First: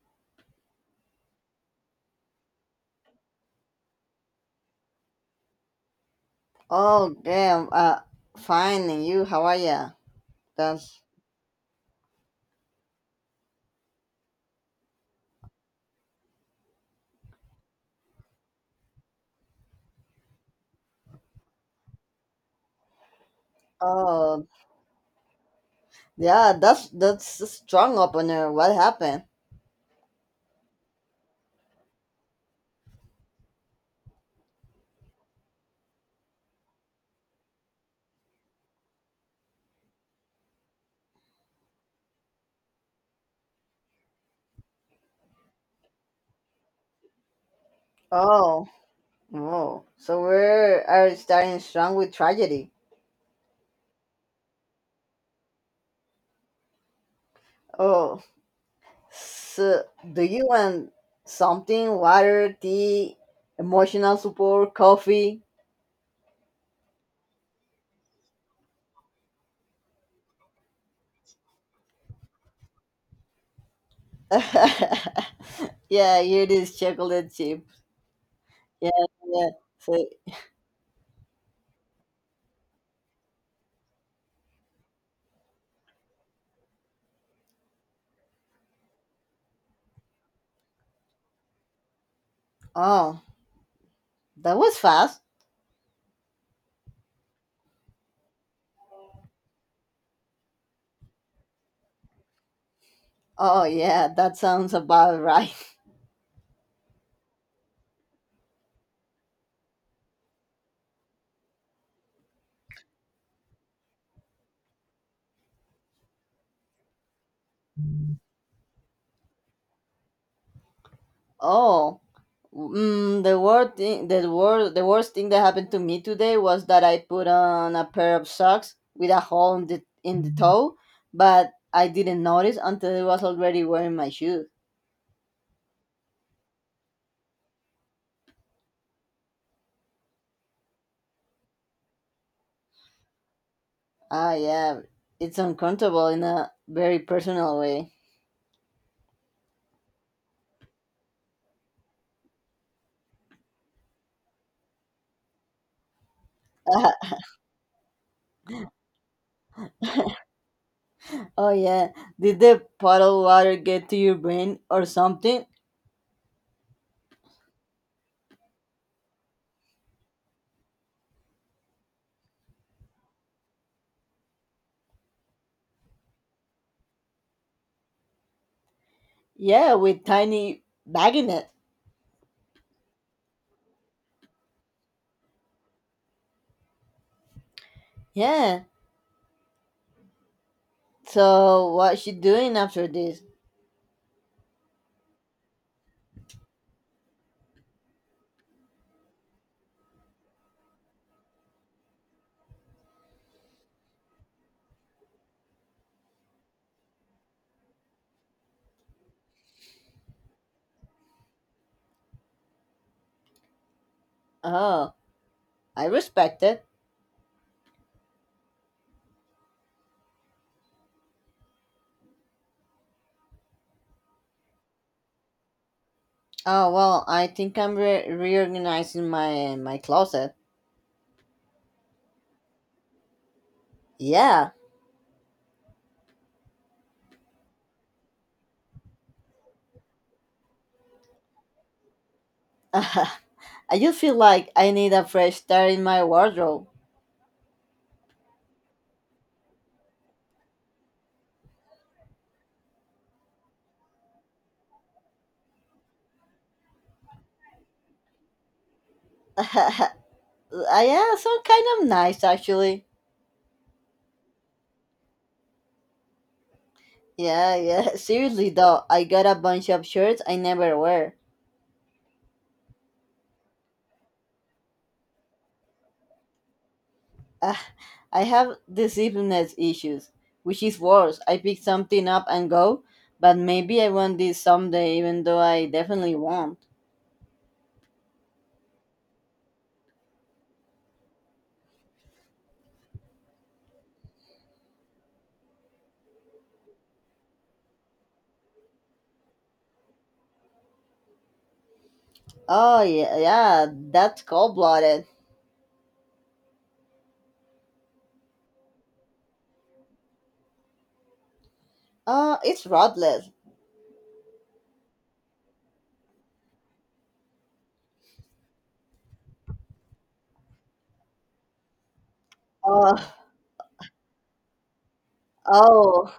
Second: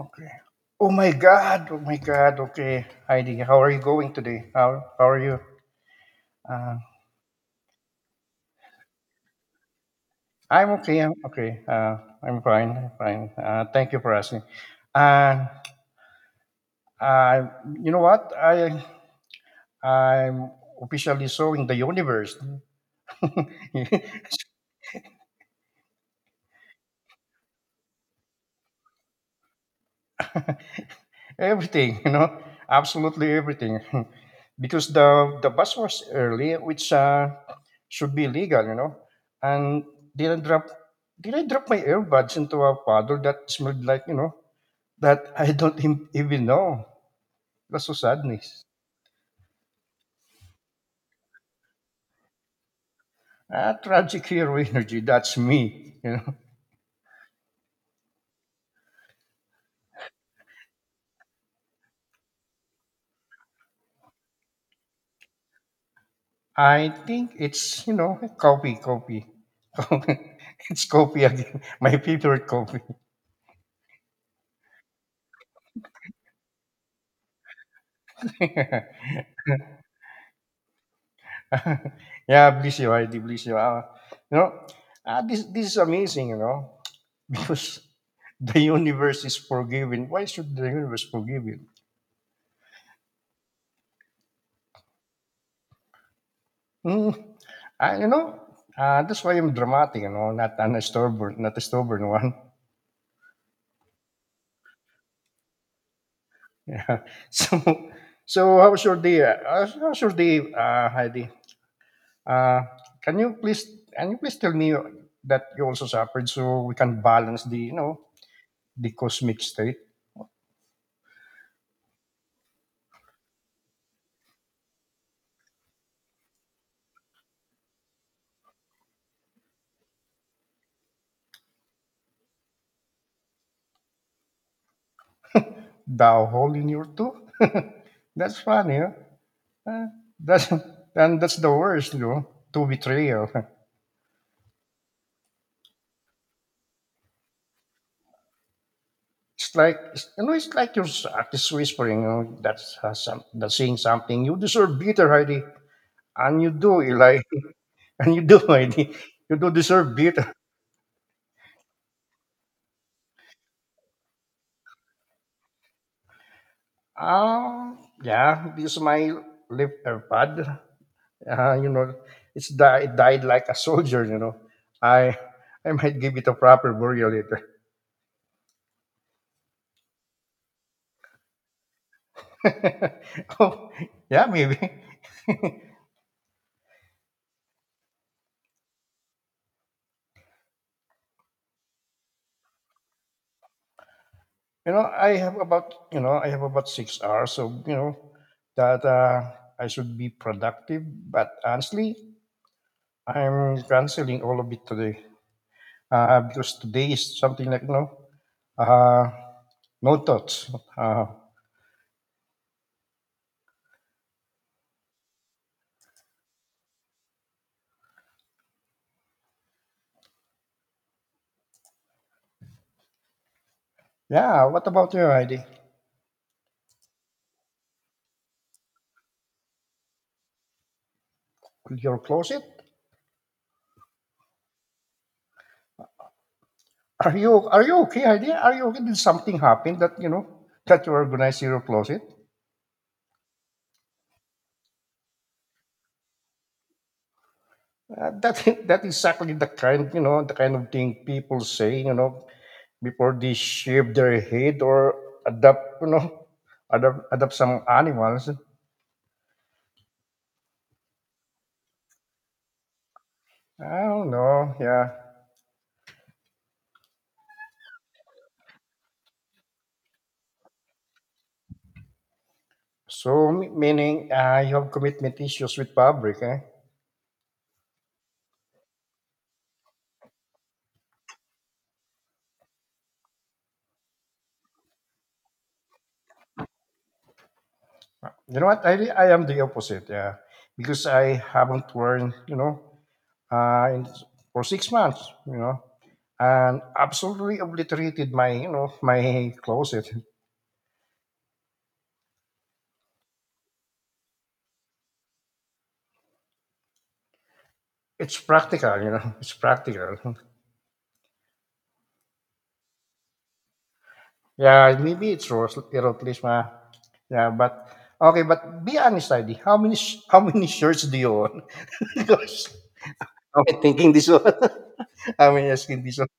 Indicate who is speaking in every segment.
Speaker 1: Okay. Oh my God. Oh my God. Okay. Heidi, how are you going today? How are you? Uh,
Speaker 2: Oh, damn. Fine. And you, how are ya?
Speaker 1: I'm
Speaker 2: That's.
Speaker 1: okay. I'm okay. I'm fine. I'm fine. Thank you for asking. And uh, you know what? I'm officially sowing the universe.
Speaker 2: Oh, yeah. That's a strong opener. What happened?
Speaker 1: Everything, you know, absolutely everything, because the bus was early, which should be legal, you know. And did I drop did I drop my earbuds into a puddle that smelled like you know that I don't even know. That's so sadness.
Speaker 2: Oh, oh. So we are starting strong with tragedy.
Speaker 1: Ah, tragic hero energy. That's me. You know,
Speaker 2: Oh, so do you want something? Water, tea, emotional support, coffee.
Speaker 1: I think it's you know copy, copy, it's copy again. My favorite copy.
Speaker 2: Yeah, here it is. Chocolate chip. Yeah, yeah. So,
Speaker 1: Yeah, bless you, I bless you. You know, this is amazing, you know, because the universe is forgiving. Why should the universe forgive you?
Speaker 2: oh, that was fast.
Speaker 1: Mm, you know, that's why I'm dramatic, you know, not an stubborn, not a stubborn one.
Speaker 2: Oh, yeah. That sounds about right.
Speaker 1: Yeah. So how's your day? How's your day, Heidi? Uh, can you please can you please tell me that you also suffered so we can balance the you know the cosmic state?
Speaker 2: Oh, the worst thing that happened to me today was that I put on a pair of socks with a hole in the toe, but I didn't notice until I was already wearing my shoes.
Speaker 1: Thou hole in your tooth? That's funny, huh? Uh, That's and that's the worst, you know, to betrayal.
Speaker 2: Ah, yeah, it's uncomfortable in a very personal way.
Speaker 1: It's like you know, it's like your artist whispering, you know, that's that's saying something. You deserve better, Heidi, and you do, Eli, and you do, Heidi. You do deserve better.
Speaker 2: Oh yeah, did the puddle water get to your brain or something?
Speaker 1: Yeah, this is my left AirPod. You know, it's it died like a soldier. You know, I I might give it a proper burial later.
Speaker 2: Yeah, with tiny bag in it.
Speaker 1: Oh, yeah, maybe. You
Speaker 2: Yeah. So what's she doing after this?
Speaker 1: know, I have about 6 hours, so you know that I should be productive. But honestly, I'm canceling all of it today because today is something like no, uh, no thoughts. Uh,
Speaker 2: Oh, I respect it.
Speaker 1: yeah, what about you, Heidi?
Speaker 2: Oh well, I think I'm reorganizing my closet.
Speaker 1: Your closet?
Speaker 2: Yeah,
Speaker 1: Are you okay, Heidi? Are you okay? Did something happen that you know that you organize your closet?
Speaker 2: I just feel like I need a fresh start in my wardrobe.
Speaker 1: That that is exactly the kind you know the kind of thing people say you know before they shave their head or adopt you know adopt some animals.
Speaker 2: Yeah, some kind of nice actually.
Speaker 1: I don't know. Yeah.
Speaker 2: Yeah, yeah. Seriously though, I got a bunch of shirts I never wear.
Speaker 1: So meaning you have commitment issues with public. Eh?
Speaker 2: Ah, I have decisiveness issues, which is worse. I pick something up and go, but maybe I want this someday, even though I definitely won't.
Speaker 1: You know what? I am the opposite. Yeah, because I haven't worn you know in, for 6 months. You know, and absolutely obliterated my you know my closet.
Speaker 2: Oh yeah, yeah. That's cold blooded.
Speaker 1: It's practical, you know. It's practical.
Speaker 2: It's rodless.
Speaker 1: Yeah, maybe it's Rose, Heracles. Yeah, but okay, but be honest, ID. How many shirts do you own? Because
Speaker 2: Uh,
Speaker 1: I'm thinking this one. I'm asking this one.
Speaker 2: oh,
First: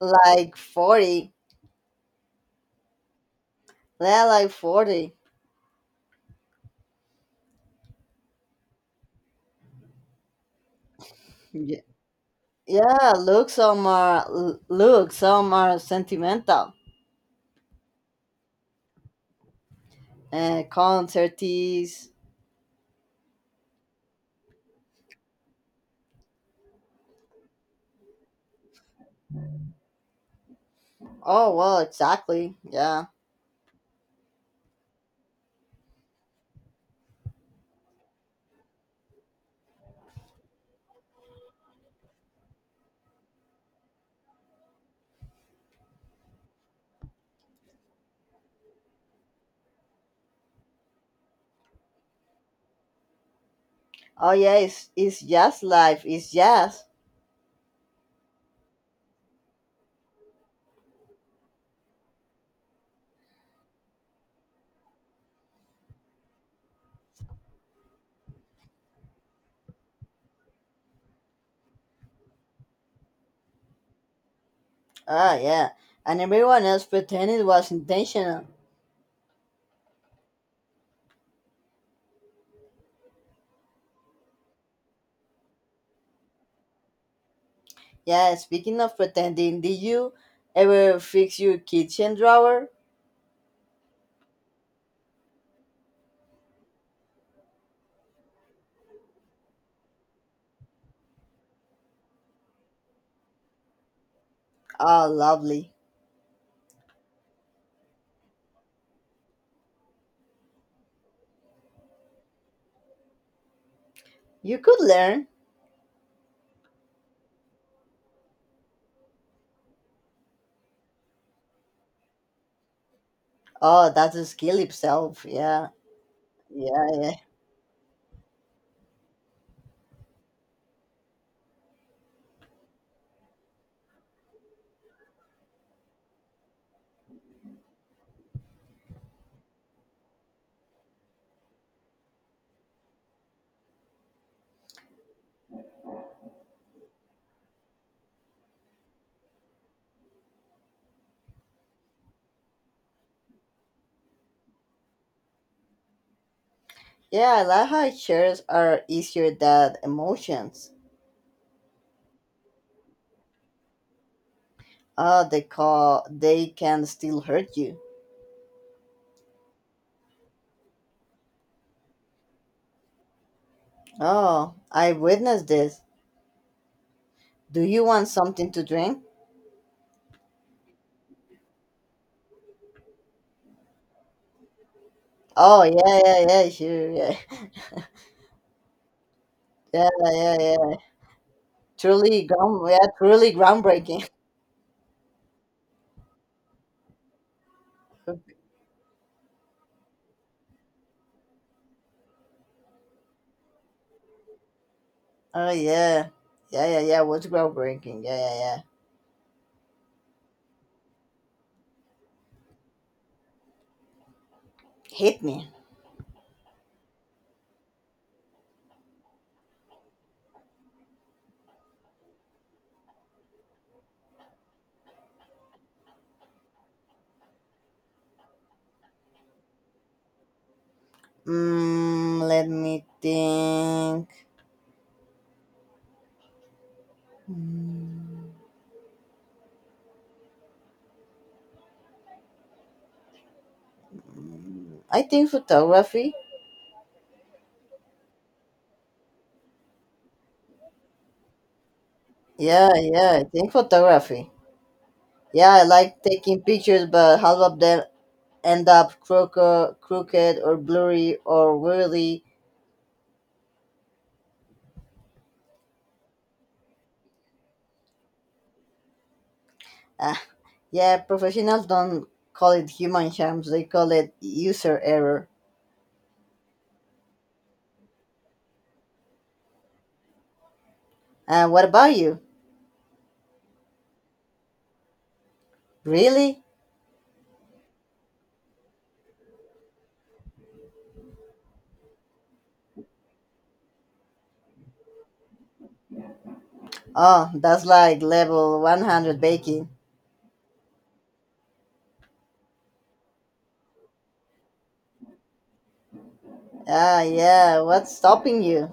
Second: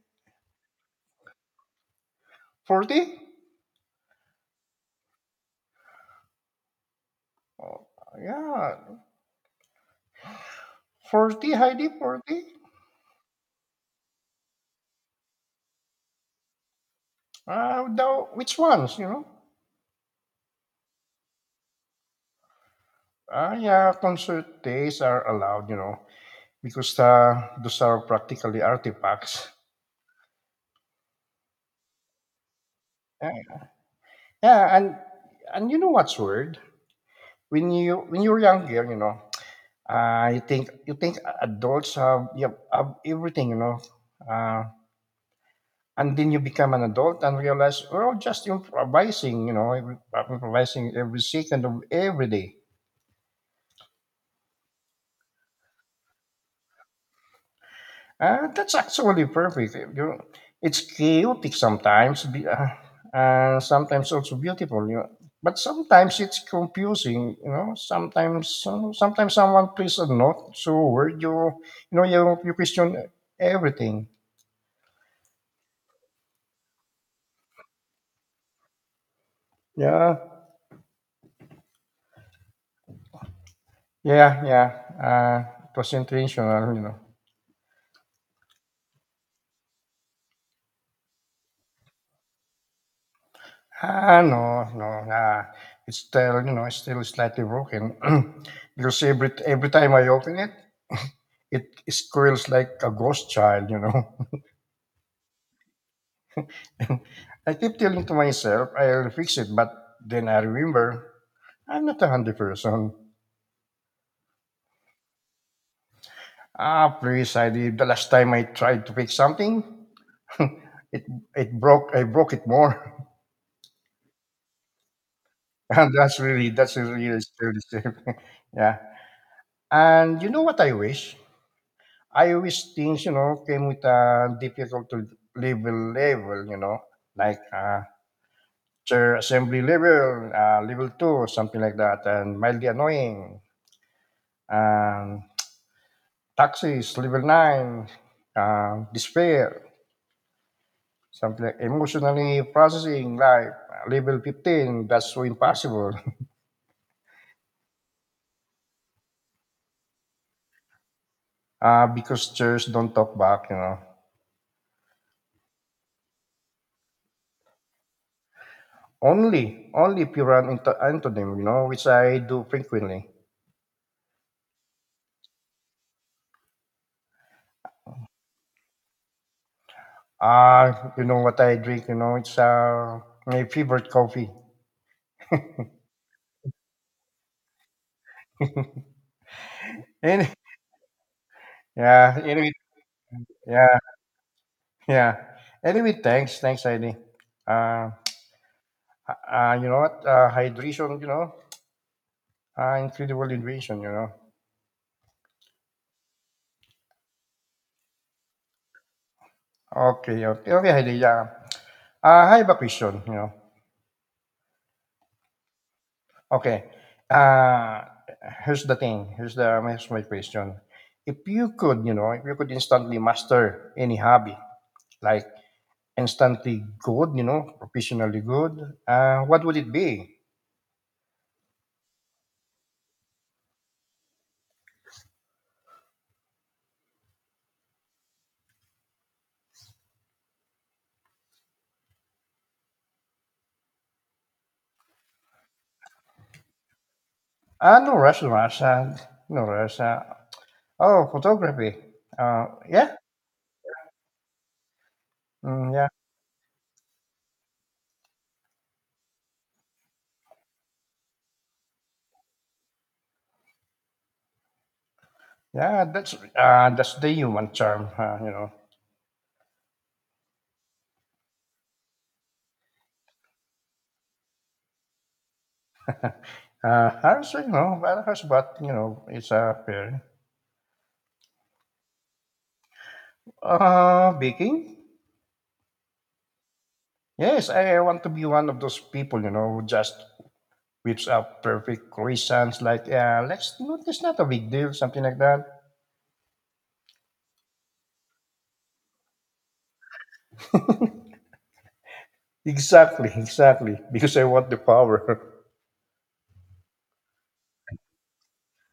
Speaker 2: like 40.
Speaker 1: 40?
Speaker 2: Yeah, like 40.
Speaker 1: Oh, yeah, 40,
Speaker 2: Yeah,
Speaker 1: Heidi, 40.
Speaker 2: yeah, look, look, some are sentimental.
Speaker 1: Uh, the, which ones? You know?
Speaker 2: Concerties.
Speaker 1: Ah, yeah, concert days are allowed. You know, because those are practically artifacts.
Speaker 2: Oh, well, exactly. Yeah.
Speaker 1: Yeah, yeah, and you know what's weird? When you when you are younger, you know, you think adults have have everything, you know, uh, and then you become an adult and realize we're all just improvising, you know, improvising every second of every day.
Speaker 2: Oh, yeah, it's jazz life. It's jazz.
Speaker 1: That's actually perfect. You know, it's chaotic sometimes, sometimes also beautiful, you know. But sometimes it's confusing, you know. Sometimes, you know, sometimes someone plays a note, so where you know, you question everything.
Speaker 2: Ah, yeah. And everyone else pretended it was intentional.
Speaker 1: Yeah, yeah. Uh, it was intentional, you know.
Speaker 2: Yeah, speaking of pretending, did you ever fix your kitchen drawer?
Speaker 1: Ah, no, no. Nah, it's still, you know, it's still slightly broken. Because every time I open it, it squeals like a ghost child, you know.
Speaker 2: Oh, lovely.
Speaker 1: I keep telling to myself I'll fix it, but then I remember I'm not a handy person.
Speaker 2: You could learn.
Speaker 1: Ah, please, I did the last time I tried to fix something, it it broke. I broke it more,
Speaker 2: Oh, that's a skill itself. Yeah,
Speaker 1: and that's really
Speaker 2: yeah, yeah.
Speaker 1: still the same. Yeah. And you know what I wish? I wish things, you know, came with a difficult to level, you know, like chair assembly level, level two, something like that, and mildly annoying. And taxis, level nine, despair, something like emotionally processing life, level 15, that's so impossible.
Speaker 2: Yeah, I like how shares are easier than emotions.
Speaker 1: Because chairs don't talk back, you know.
Speaker 2: Oh, they can still hurt you.
Speaker 1: Only if you run into antonym, you know, which I do frequently.
Speaker 2: Oh, I witnessed this. Do you want something to drink?
Speaker 1: You know what I drink, you know, it's my favorite coffee.
Speaker 2: Oh, yeah, yeah, yeah, sure, yeah, yeah,
Speaker 1: Any
Speaker 2: yeah, yeah.
Speaker 1: yeah,
Speaker 2: Yeah, truly
Speaker 1: yeah,
Speaker 2: groundbreaking.
Speaker 1: yeah. Anyway, thanks, Heidi. Uh, you know what? Hydration, you know, incredible hydration, you know.
Speaker 2: Oh yeah, yeah, yeah, yeah. What's groundbreaking? Yeah, yeah, yeah.
Speaker 1: Okay, okay, okay, Heidi. Yeah. I have a question, you know.
Speaker 2: Hit me.
Speaker 1: Okay. Uh, Here's the thing. Here's my question. If you could, you know, if you could instantly master any hobby, like instantly good, you know, professionally good. What would it be?
Speaker 2: Let me think. Mm. I think photography.
Speaker 1: Uh, no rush, no rush, uh, no rush. Oh, photography. Uh,
Speaker 2: Yeah,
Speaker 1: yeah,
Speaker 2: yeah, I think photography. Yeah, I
Speaker 1: mm, yeah,
Speaker 2: like taking pictures, but half of them end up crooked or blurry or weirdly?
Speaker 1: yeah. That's the human charm, you know.
Speaker 2: Uh, yeah, professionals don't call it human charms, they call it user error.
Speaker 1: I was, you know, well, how's but you know, it's a fair.
Speaker 2: And what about you?
Speaker 1: Baking.
Speaker 2: Really?
Speaker 1: Yes, I want to be one of those people, you know, who just whips up perfect croissants like, let's, no, it's not a big deal, something like that.
Speaker 2: Oh, that's like level 100 baking.
Speaker 1: Exactly, exactly. Because I want the power.
Speaker 2: Ah, yeah, what's stopping you?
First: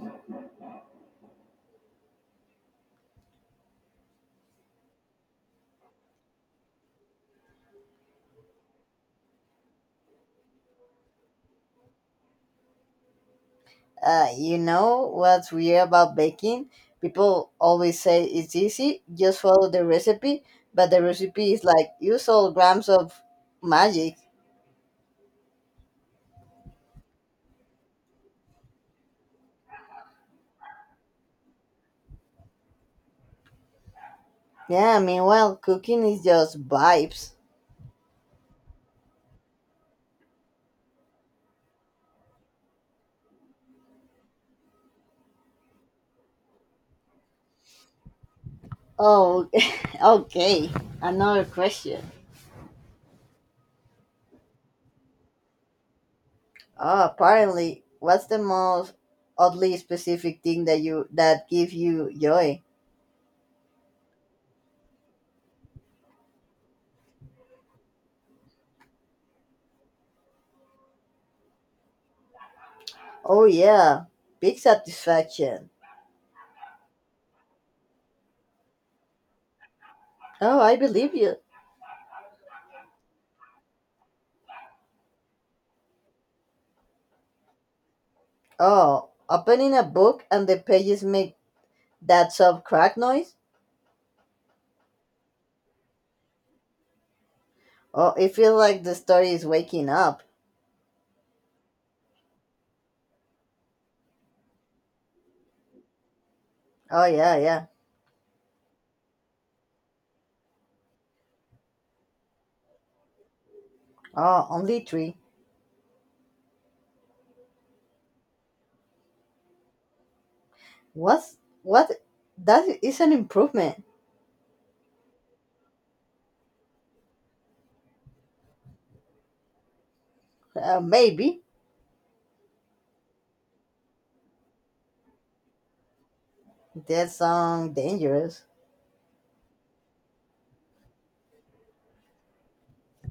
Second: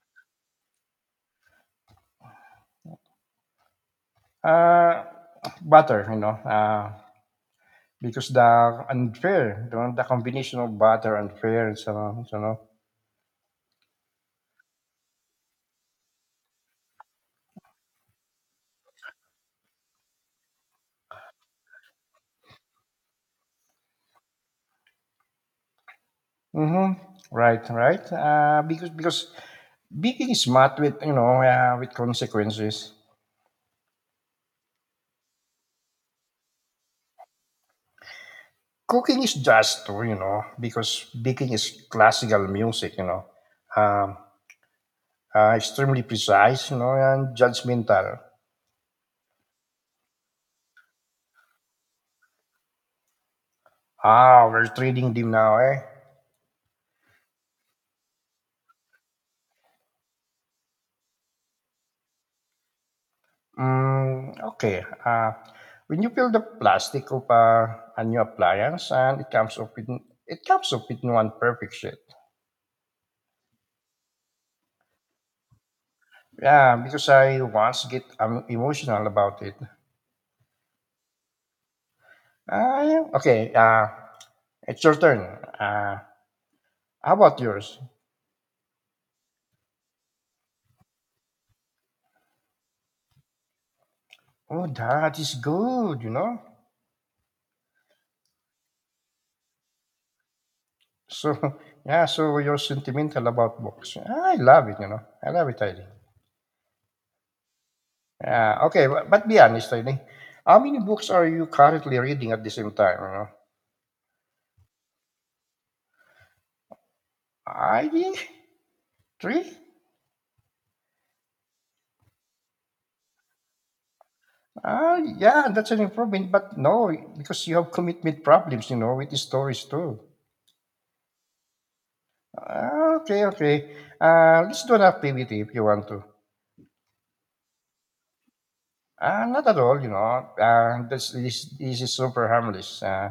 Speaker 1: Uh, Butter, you know. Because the unfair, you know, the combination of butter and fair, and so on, so on.
Speaker 2: You know what's weird about baking? People always say it's easy, just follow the recipe, but the recipe is like use all grams of magic.
Speaker 1: Mm-hmm. Right, right. Because baking is smart with you know with consequences.
Speaker 2: Yeah, meanwhile, cooking is just vibes.
Speaker 1: Cooking is just too, you know, because baking is classical music, you know, um, extremely precise, you know, and judgmental.
Speaker 2: Oh, okay. Another question.
Speaker 1: Ah, we're trading them now, eh?
Speaker 2: Oh, apparently, what's the most oddly specific thing that gives you joy?
Speaker 1: Okay. When you peel the plastic of a new appliance, and it comes up with one perfect shape.
Speaker 2: Oh yeah, big satisfaction.
Speaker 1: Yeah, because I once get emotional about it.
Speaker 2: Oh, I believe you.
Speaker 1: Okay. It's your turn. Uh, how about yours?
Speaker 2: Oh, opening a book and the pages make that soft crack noise?
Speaker 1: Oh, that is good. You know.
Speaker 2: Oh, it feels like the story is waking up.
Speaker 1: So yeah. So you're sentimental about books. I love it. You know. I love it, Eileen.
Speaker 2: Oh yeah, yeah.
Speaker 1: Yeah. Okay. But be honest, Eileen. How many books are you currently reading at the same time? You know?
Speaker 2: Oh, only three.
Speaker 1: I three.
Speaker 2: What's what? That is an improvement.
Speaker 1: Ah yeah, that's an improvement. But no, because you have commitment problems, you know, with the stories too.
Speaker 2: Maybe.
Speaker 1: Ah, okay, okay. Let's do an activity if you want to.
Speaker 2: That sounds dangerous.
Speaker 1: Not at all, you know. This is super harmless. Uh,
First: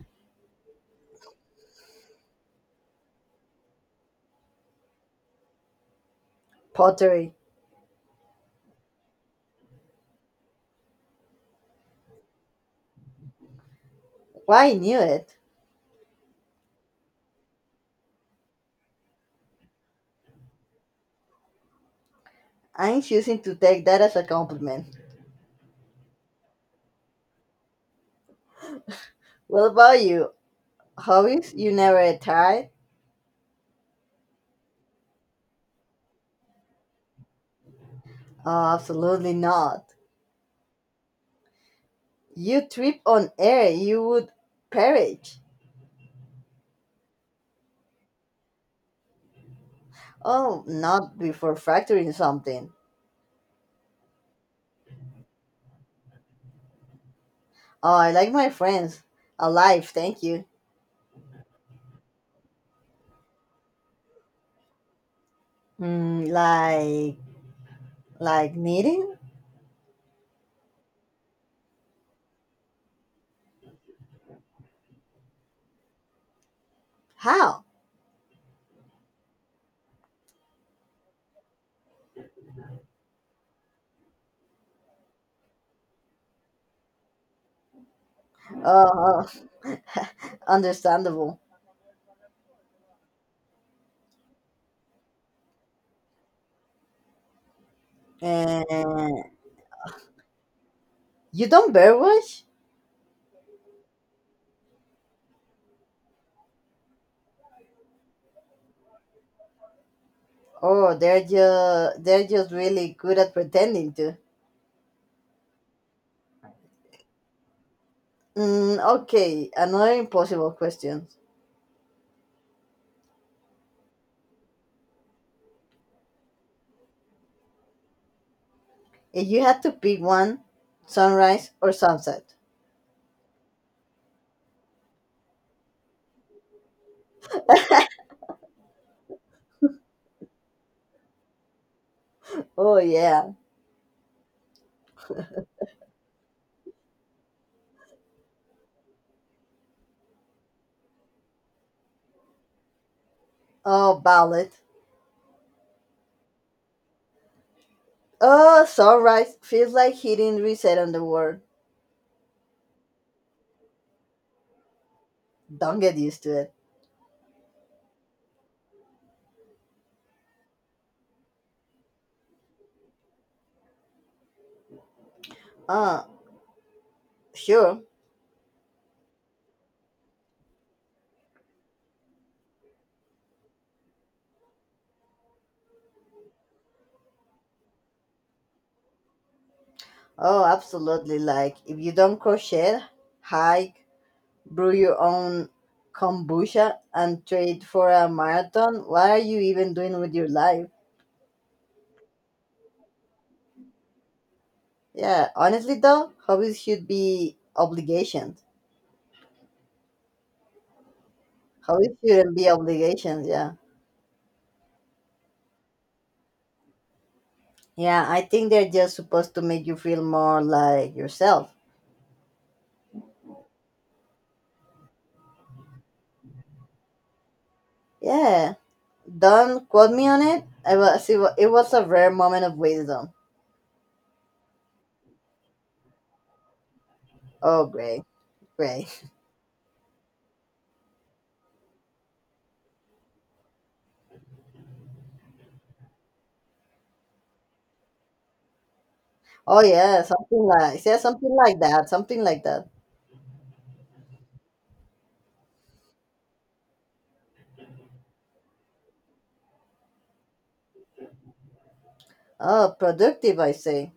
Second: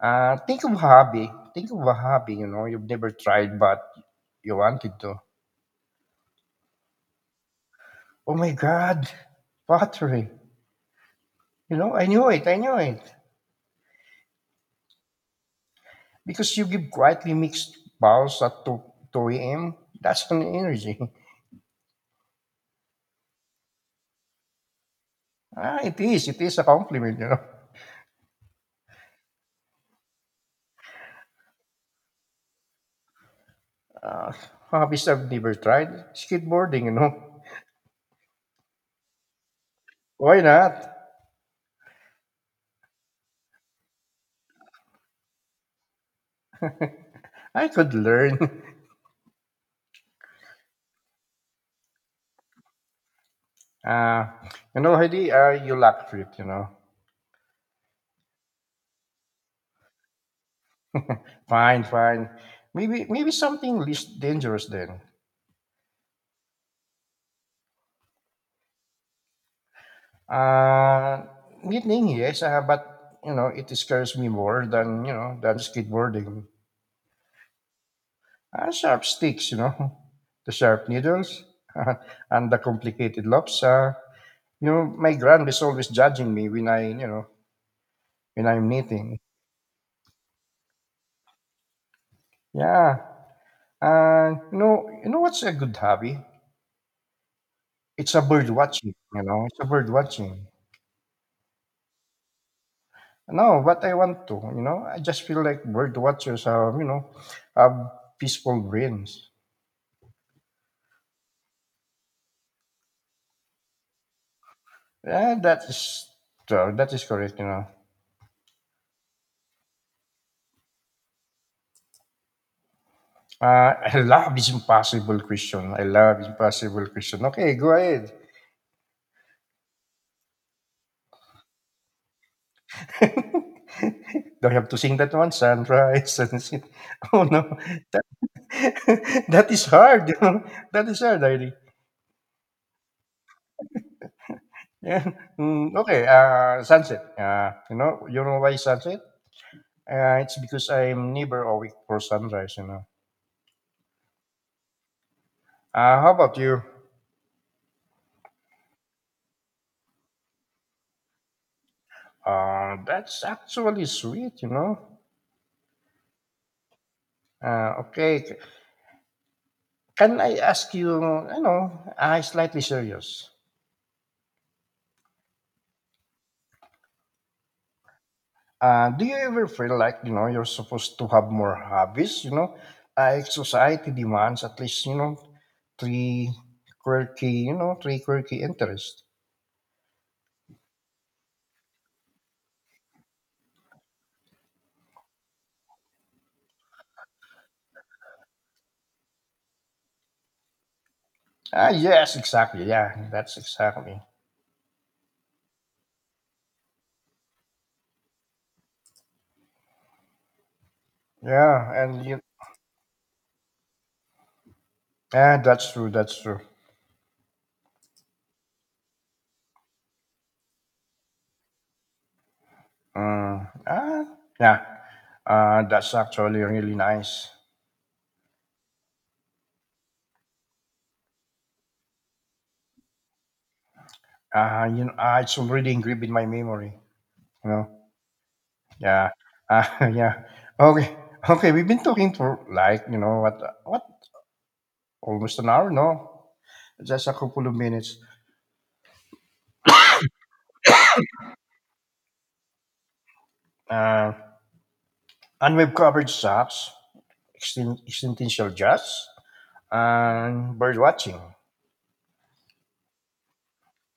Speaker 1: uh, Think of a hobby. Think of a hobby, you know, you've never tried but you wanted to.
Speaker 2: Pottery.
Speaker 1: Oh my God, pottery. You know, I knew it, I knew it.
Speaker 2: Why I knew it?
Speaker 1: Because you give quietly mixed vows at 2 a.m., that's an energy.
Speaker 2: I'm choosing to take that as a compliment.
Speaker 1: Ah, it is. It is a compliment, you know.
Speaker 2: What about you? Hobbies? You never tired?
Speaker 1: Uh, Hobbies I've never tried. Skateboarding, you know.
Speaker 2: Oh, absolutely not.
Speaker 1: Why not?
Speaker 2: You trip on air, you would perish.
Speaker 1: I could learn.
Speaker 2: Oh, not before fracturing something.
Speaker 1: Uh, you know, Heidi, you lack trip, you know.
Speaker 2: Oh, I like my friends alive. Thank you.
Speaker 1: Fine, fine. Maybe something less dangerous then.
Speaker 2: Mm, like like knitting?
Speaker 1: Uh, Knitting, yes, but, you know, it scares me more than, you know, than skateboarding.
Speaker 2: How?
Speaker 1: Sharp sticks, you know, the sharp needles, and the complicated loops. You know, my grand is always judging me when I, you know, when I'm knitting.
Speaker 2: Uh, Understandable.
Speaker 1: Yeah, and you know what's a good hobby? It's a bird watching. You
Speaker 2: And
Speaker 1: know, it's a bird watching.
Speaker 2: you don't bear watch?
Speaker 1: No, but I want to. You know, I just feel like bird watchers have, you know, have peaceful brains.
Speaker 2: Oh, they're just really good at pretending to.
Speaker 1: Yeah, that is true. That is correct. You know.
Speaker 2: Okay, another impossible question.
Speaker 1: I love this impossible question. I love impossible question. Okay, go ahead.
Speaker 2: If you had to pick one, sunrise or sunset?
Speaker 1: Do I have to sing that one? Sunrise. And oh no, that, that is hard. You know? That is hard, really.
Speaker 2: Oh yeah.
Speaker 1: Yeah. Okay. Sunset. You know, you know why sunset? It's because I'm never awake for sunrise. You know.
Speaker 2: Oh, ballot.
Speaker 1: How about you?
Speaker 2: Oh, sunrise feels like hitting reset on the world.
Speaker 1: That's actually sweet. You know.
Speaker 2: Don't get used to it.
Speaker 1: Okay. Can I ask you? You know, slightly serious.
Speaker 2: Uh, sure.
Speaker 1: Do you ever feel like you know you're supposed to have more hobbies? You know, society demands at least you know three quirky, you know, three quirky interests.
Speaker 2: Oh, absolutely. Like, if you don't crochet, hike, brew your own kombucha, and trade for a marathon, what are you even doing with your life?
Speaker 1: Ah, yes, exactly. Yeah, that's exactly.
Speaker 2: Yeah, honestly, though, hobbies should be obligations.
Speaker 1: Yeah,
Speaker 2: Hobbies
Speaker 1: and you.
Speaker 2: shouldn't be obligations, yeah.
Speaker 1: Yeah, that's true. That's true.
Speaker 2: Yeah, I think they're just supposed to make you feel more like yourself.
Speaker 1: Mm, ah, yeah. That's actually really nice.
Speaker 2: Yeah, don't quote me on it. I was, it wa- it was a rare moment of wisdom.
Speaker 1: You know, it's already engraved in my memory. You
Speaker 2: Oh,
Speaker 1: know,
Speaker 2: great, great.
Speaker 1: yeah, yeah. Okay, okay. We've been talking for like you know what almost an hour. No, just a couple of minutes,
Speaker 2: Oh yeah, something like that, something like that.
Speaker 1: uh, and we've covered sax, extinction, jazz, and bird watching.
Speaker 2: Oh, productive, I say.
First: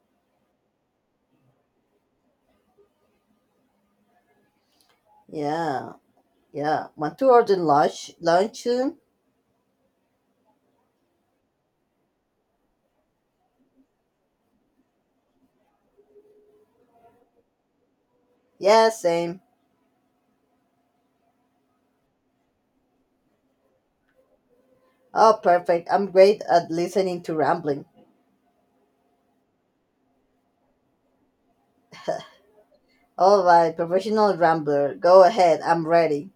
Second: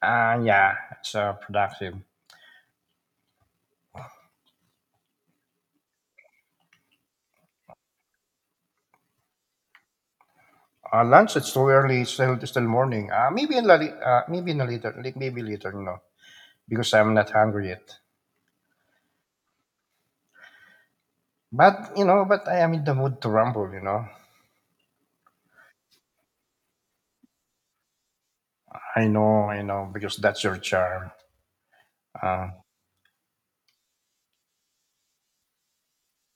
Speaker 1: And yeah, it's productive.
Speaker 2: Yeah, yeah. Want to order lunch? Lunch soon?
Speaker 1: Lunch, it's too early, it's still morning. Maybe in a later li- maybe later, because I'm not hungry yet.
Speaker 2: Yeah, same.
Speaker 1: But but I am in the mood to rumble.
Speaker 2: Oh, perfect. I'm great at listening to rambling.
Speaker 1: I know, I know, because that's your charm. uh,
Speaker 2: All right, professional rambler. Go ahead. I'm ready.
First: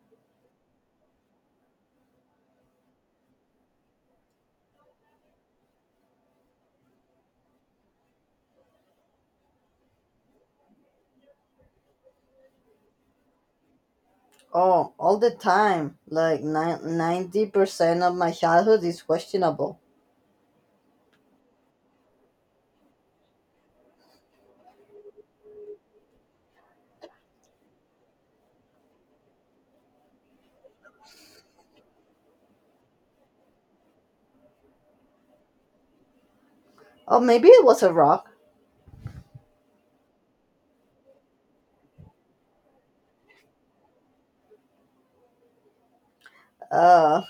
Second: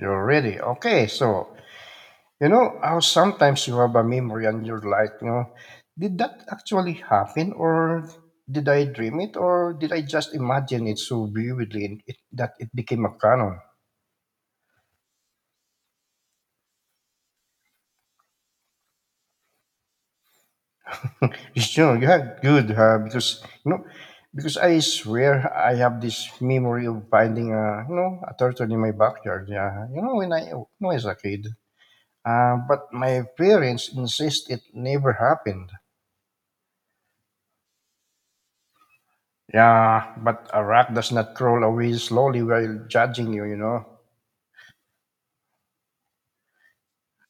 Speaker 1: you're ready. Okay, so you know how sometimes you have a memory and you're like, did that actually happen, or did I dream it, or did I just imagine it so vividly and that it became a canon?
Speaker 2: Oh, all the time. Like 90% of my childhood is questionable.
Speaker 1: You know, you have good, huh? Because because I swear I have this memory of finding a you know a turtle in my backyard. Yeah, when I was a kid. But my parents insist it never happened.
Speaker 2: Oh, maybe it was a rock.
Speaker 1: Yeah, but a rock does not roll away slowly while judging you, you know.
Speaker 2: Uh,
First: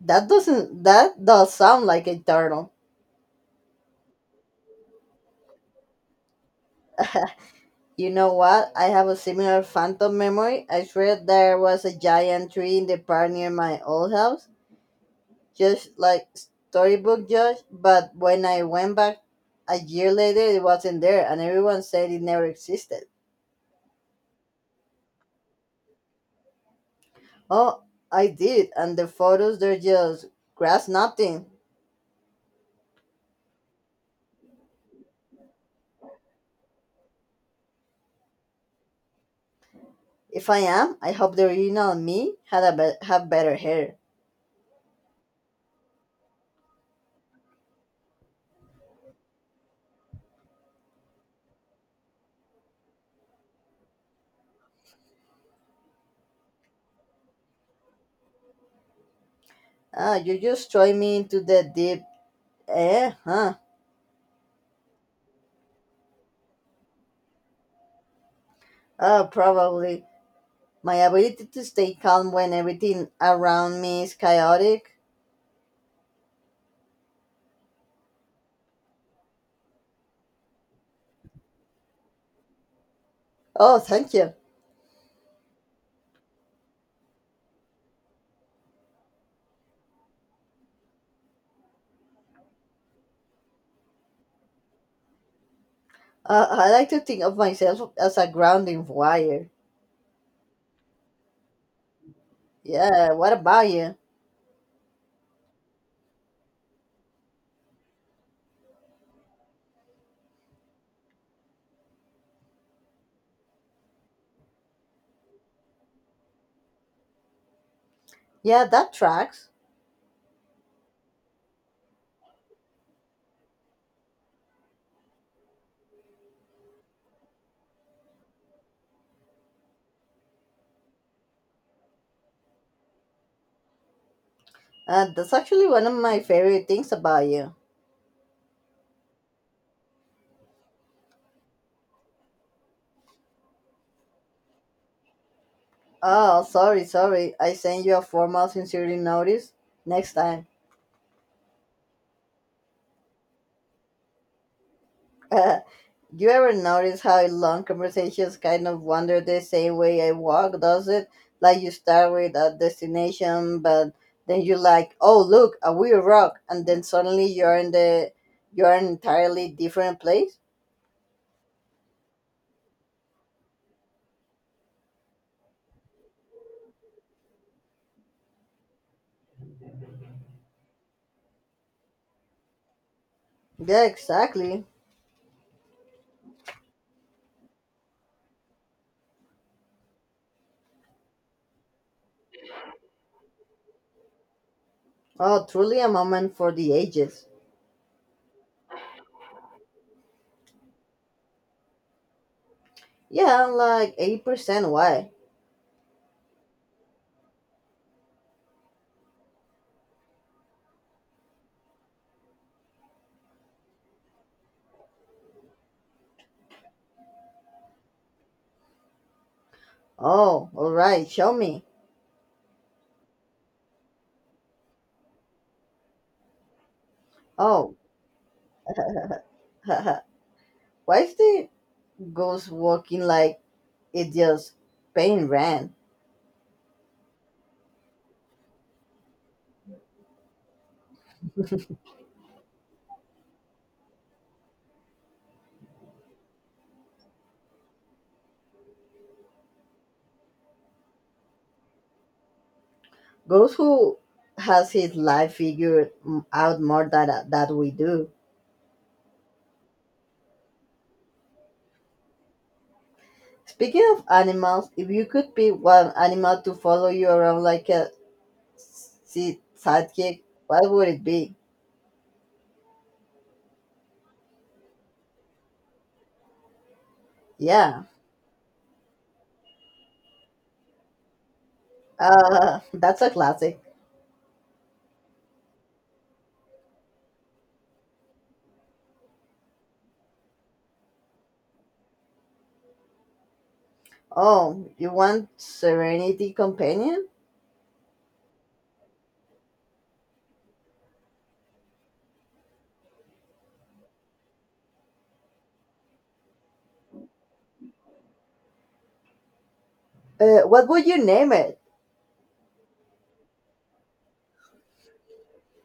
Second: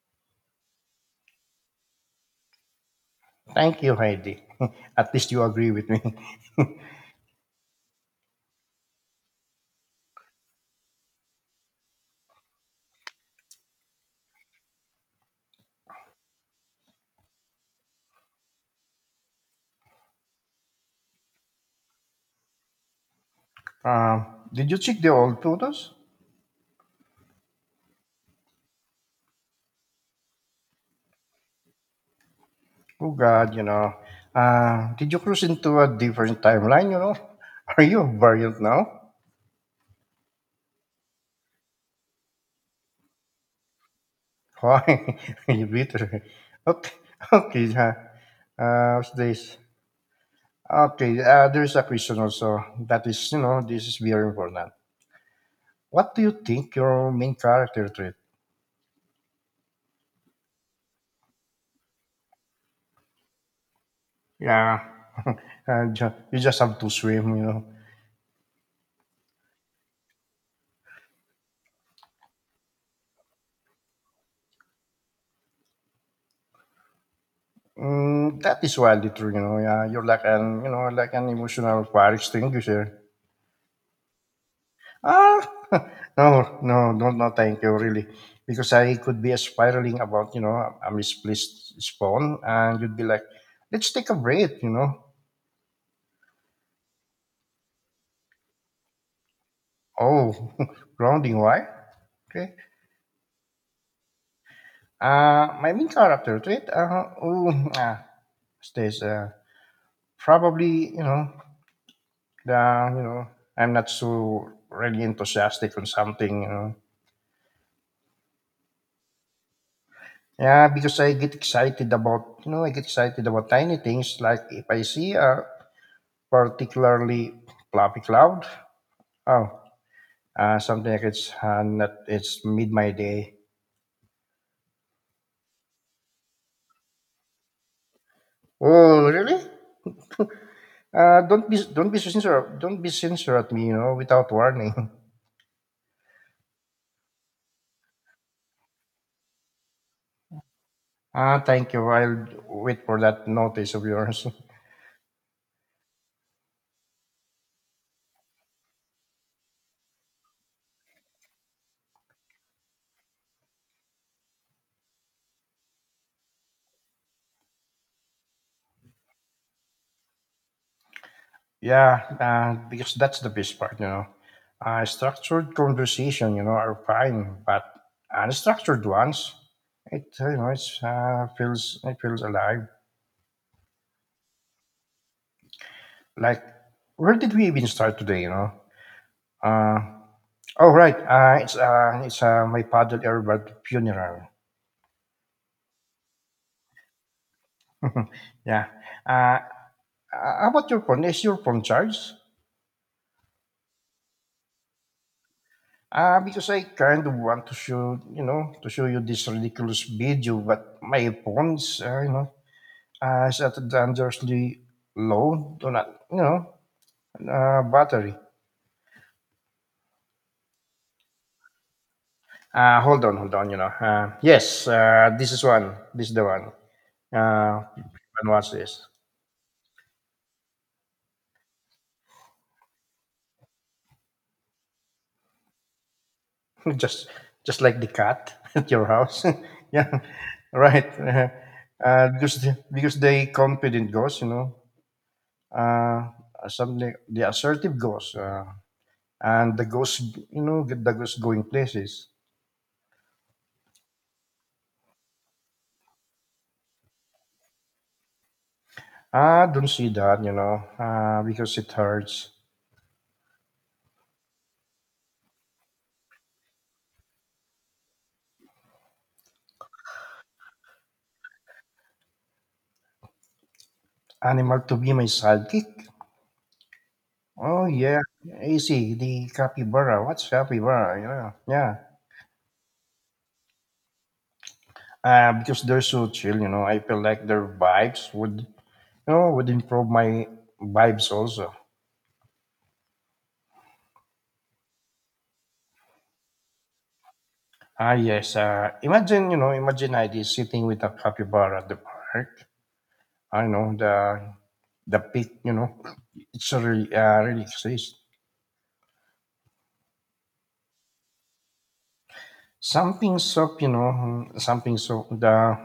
Speaker 2: that doesn't. That does sound like a turtle.
Speaker 1: Thank you, Heidi. At least you agree with me.
Speaker 2: You know what? I have a similar phantom memory. I swear there was a giant tree in the park near my old house, just like storybook Josh. But when I went back a year later, it wasn't there, and everyone said it never existed.
Speaker 1: Um, did you check the old photos?
Speaker 2: Oh, I did, and the photos they're just grass nothing.
Speaker 1: Oh, God, you know. Did you cruise into a different timeline, you know? Are you a variant now?
Speaker 2: If I am, I hope the original me had have better hair.
Speaker 1: Why? You bitter. Okay, okay. What's this? Okay, there's a question also that is, this is very important. What do you think your main character trait?
Speaker 2: Ah, you just throw me into the deep. Eh? Huh?
Speaker 1: Yeah, and you just have to swim.
Speaker 2: Oh, probably. My ability to stay calm when everything around me is chaotic.
Speaker 1: Mm, that is widely true, Yeah, you're like like an emotional fire extinguisher.
Speaker 2: Oh, thank you.
Speaker 1: Ah, no, no, no, no, thank you, really, because I could be spiraling about, a misplaced spawn, and you'd be like, let's take a break.
Speaker 2: I like to think of myself as a grounding wire.
Speaker 1: Oh, grounding, why? Okay.
Speaker 2: Yeah, what about you?
Speaker 1: My main character trait, oh, ah, stays, probably, yeah, I'm not so really enthusiastic on something.
Speaker 2: Yeah, that tracks.
Speaker 1: Yeah, because I get excited about tiny things. Like if I see a particularly fluffy cloud, oh, something like it's not, it's mid my day.
Speaker 2: That's actually one of my favorite things about you.
Speaker 1: Oh, really? Don't be so sincere, don't be sincere at me, without warning.
Speaker 2: Oh, sorry, sorry. I sent you a formal sincerity notice. Next time.
Speaker 1: Ah, thank you. I'll wait for that notice of yours.
Speaker 2: Uh, you ever notice how long conversations kind of wander the same way I walk, does it? Like you start with a destination, but then you're like, oh, look, a weird rock. And then suddenly you're in an entirely different place.
Speaker 1: Yeah, because that's the best part. Structured conversation, are fine, but unstructured ones, it's feels it feels alive.
Speaker 2: Yeah, exactly.
Speaker 1: Like, where did we even start today? Uh, oh right, it's my paddle airbud funeral.
Speaker 2: Oh, truly a moment for the ages.
Speaker 1: Yeah. Uh, how about your phone? Is your phone charged?
Speaker 2: Yeah, I'm like 80% why.
Speaker 1: Because I kind of want to show you this ridiculous video, but my phone's, is at dangerously low, do not, battery.
Speaker 2: Oh, all right, show me.
Speaker 1: Hold on, hold on, yes, this is the one.
Speaker 2: Oh,
Speaker 1: And watch this.
Speaker 2: haha. Why is the ghost walking like it just pain ran?
Speaker 1: just just like the cat at your house yeah, right. Uh, because because they confident ghost, uh something the assertive ghost, and the ghost going places.
Speaker 2: Goes who has his life figured out more than that we do.
Speaker 1: I don't see that, because it hurts.
Speaker 2: Speaking of animals, if you could pick one animal to follow you around like a sidekick, what would it be?
Speaker 1: Animal to be my sidekick? Oh
Speaker 2: Yeah,
Speaker 1: yeah, easy. The capybara. What's capybara? Yeah.
Speaker 2: that's a classic.
Speaker 1: Because they're so chill, I feel like their vibes would improve my vibes also.
Speaker 2: Oh, you want Serenity Companion?
Speaker 1: Ah yes. Imagine I is sitting with a capybara at the park. I know the pit, it's a really exists.
Speaker 2: What would you name it?
Speaker 1: Something soft, something soft. The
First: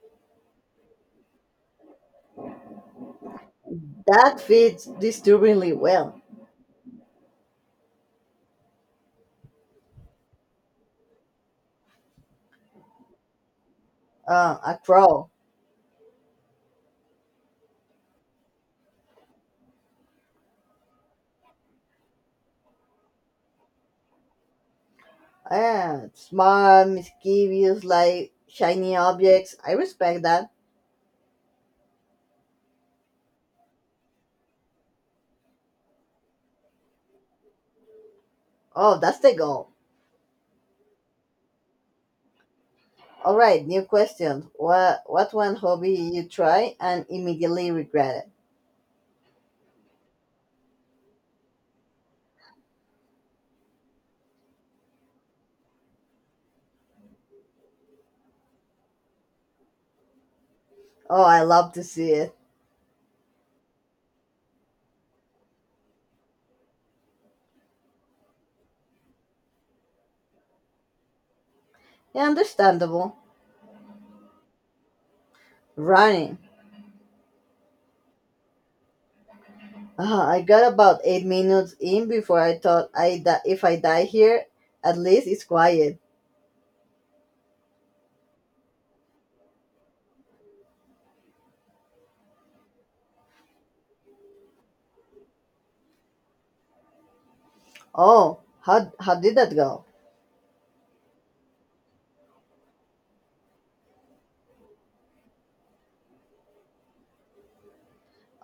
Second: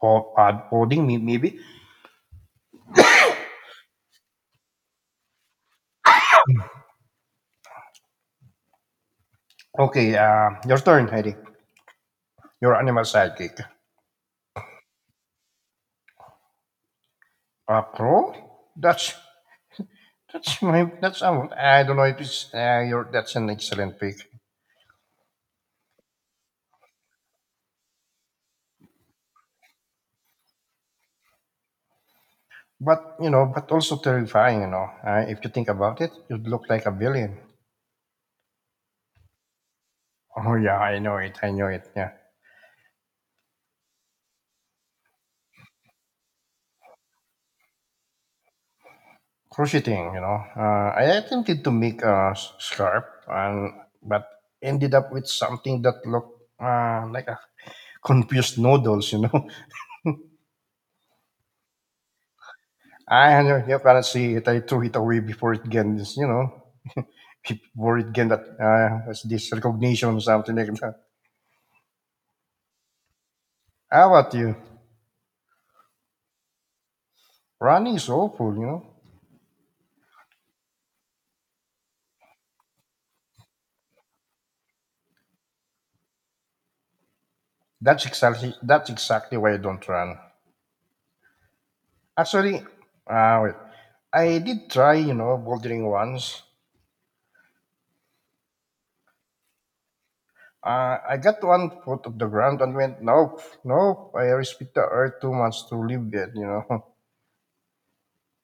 Speaker 1: podding, maybe.
Speaker 2: That fits disturbingly well.
Speaker 1: Okay, your turn, Heidi. Your animal sidekick.
Speaker 2: A crow.
Speaker 1: A pro? That's that's my that's I don't know if it's your that's an excellent pick,
Speaker 2: Yeah, smart, mischievous, like shiny objects. I respect that.
Speaker 1: but but also terrifying. If you think about it, you'd look like a villain.
Speaker 2: Oh, that's the goal.
Speaker 1: Oh yeah, I know it. I know it. Yeah,
Speaker 2: All right, new question. What one hobby you try and immediately regretted?
Speaker 1: crocheting. I attempted to make a scarf, and but ended up with something that looked like a confused noodles.
Speaker 2: Oh, I love to see it.
Speaker 1: I You cannot see it. I threw it away before it gets worried again that that's this recognition or something like that.
Speaker 2: Yeah, understandable.
Speaker 1: How about you?
Speaker 2: Running.
Speaker 1: Running is awful.
Speaker 2: I got about 8 minutes in before I thought if I die here, at least it's quiet.
Speaker 1: That's exactly why I don't run. Actually, wait, I did try, bouldering once.
Speaker 2: Oh, how did that go?
Speaker 1: I got 1 foot of the ground and went, nope, nope. I respect the earth too much to live it.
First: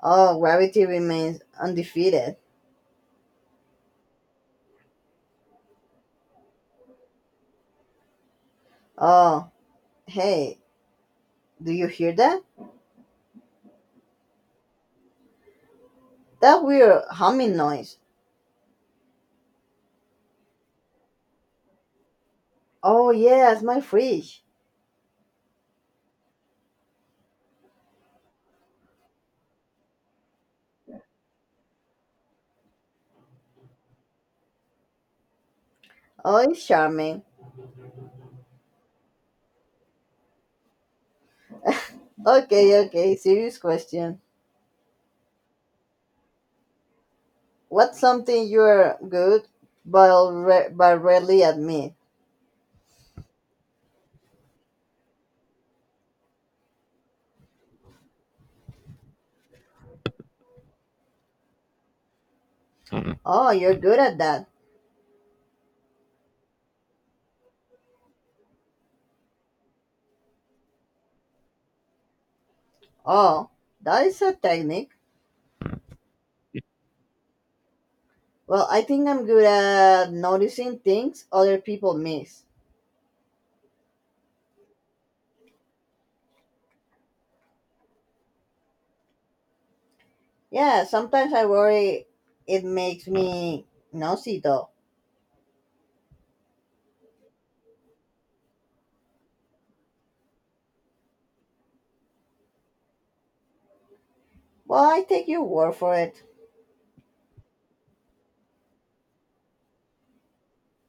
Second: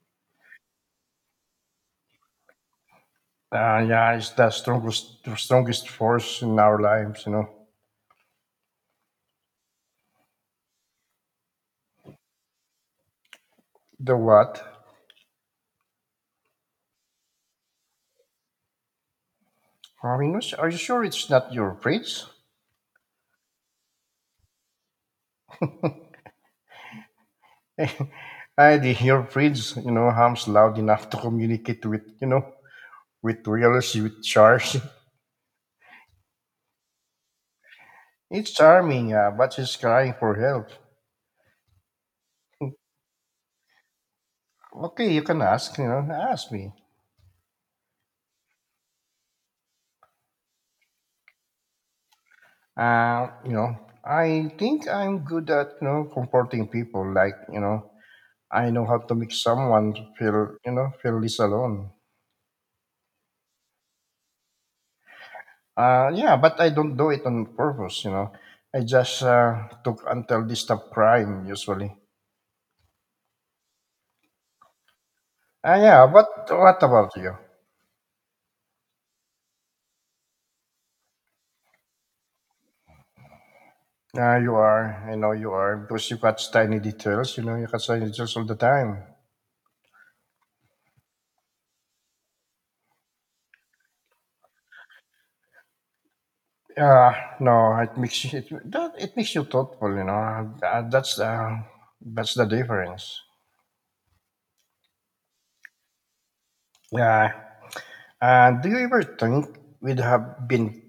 Speaker 2: Oh, gravity remains undefeated.
Speaker 1: Yeah, it's the strongest force in our lives.
Speaker 2: Oh, hey, do you hear that?
Speaker 1: The what?
Speaker 2: That weird humming noise.
Speaker 1: I mean, are you sure it's not your fridge?
Speaker 2: Oh yes, my fridge.
Speaker 1: I The earpiece, hums loud enough to communicate with realist with charge.
Speaker 2: Oh, it's charming.
Speaker 1: It's charming, yeah, but she's crying for help.
Speaker 2: Okay, okay. Serious question.
Speaker 1: Okay, you can ask me.
Speaker 2: What's something you're good but rarely admit?
Speaker 1: Uh, you know, I think I'm good at, comforting people. Like, I know how to make someone feel less alone.
Speaker 2: Hmm. Oh, you're good at that.
Speaker 1: Yeah, but I don't do it on purpose. I just took until they stop crying, usually.
Speaker 2: Oh, that is a technique.
Speaker 1: Yeah, but what about you?
Speaker 2: Well, I think I'm good at noticing things other people miss.
Speaker 1: Yeah, you are. I know you are because you catch tiny details. You catch tiny details all the time.
Speaker 2: Yeah, sometimes I worry it makes me nosy though.
Speaker 1: Yeah, no, it makes you, it that it makes you thoughtful. That's the difference.
Speaker 2: Well, I take your word for it.
Speaker 1: Yeah. Do you ever think we'd have been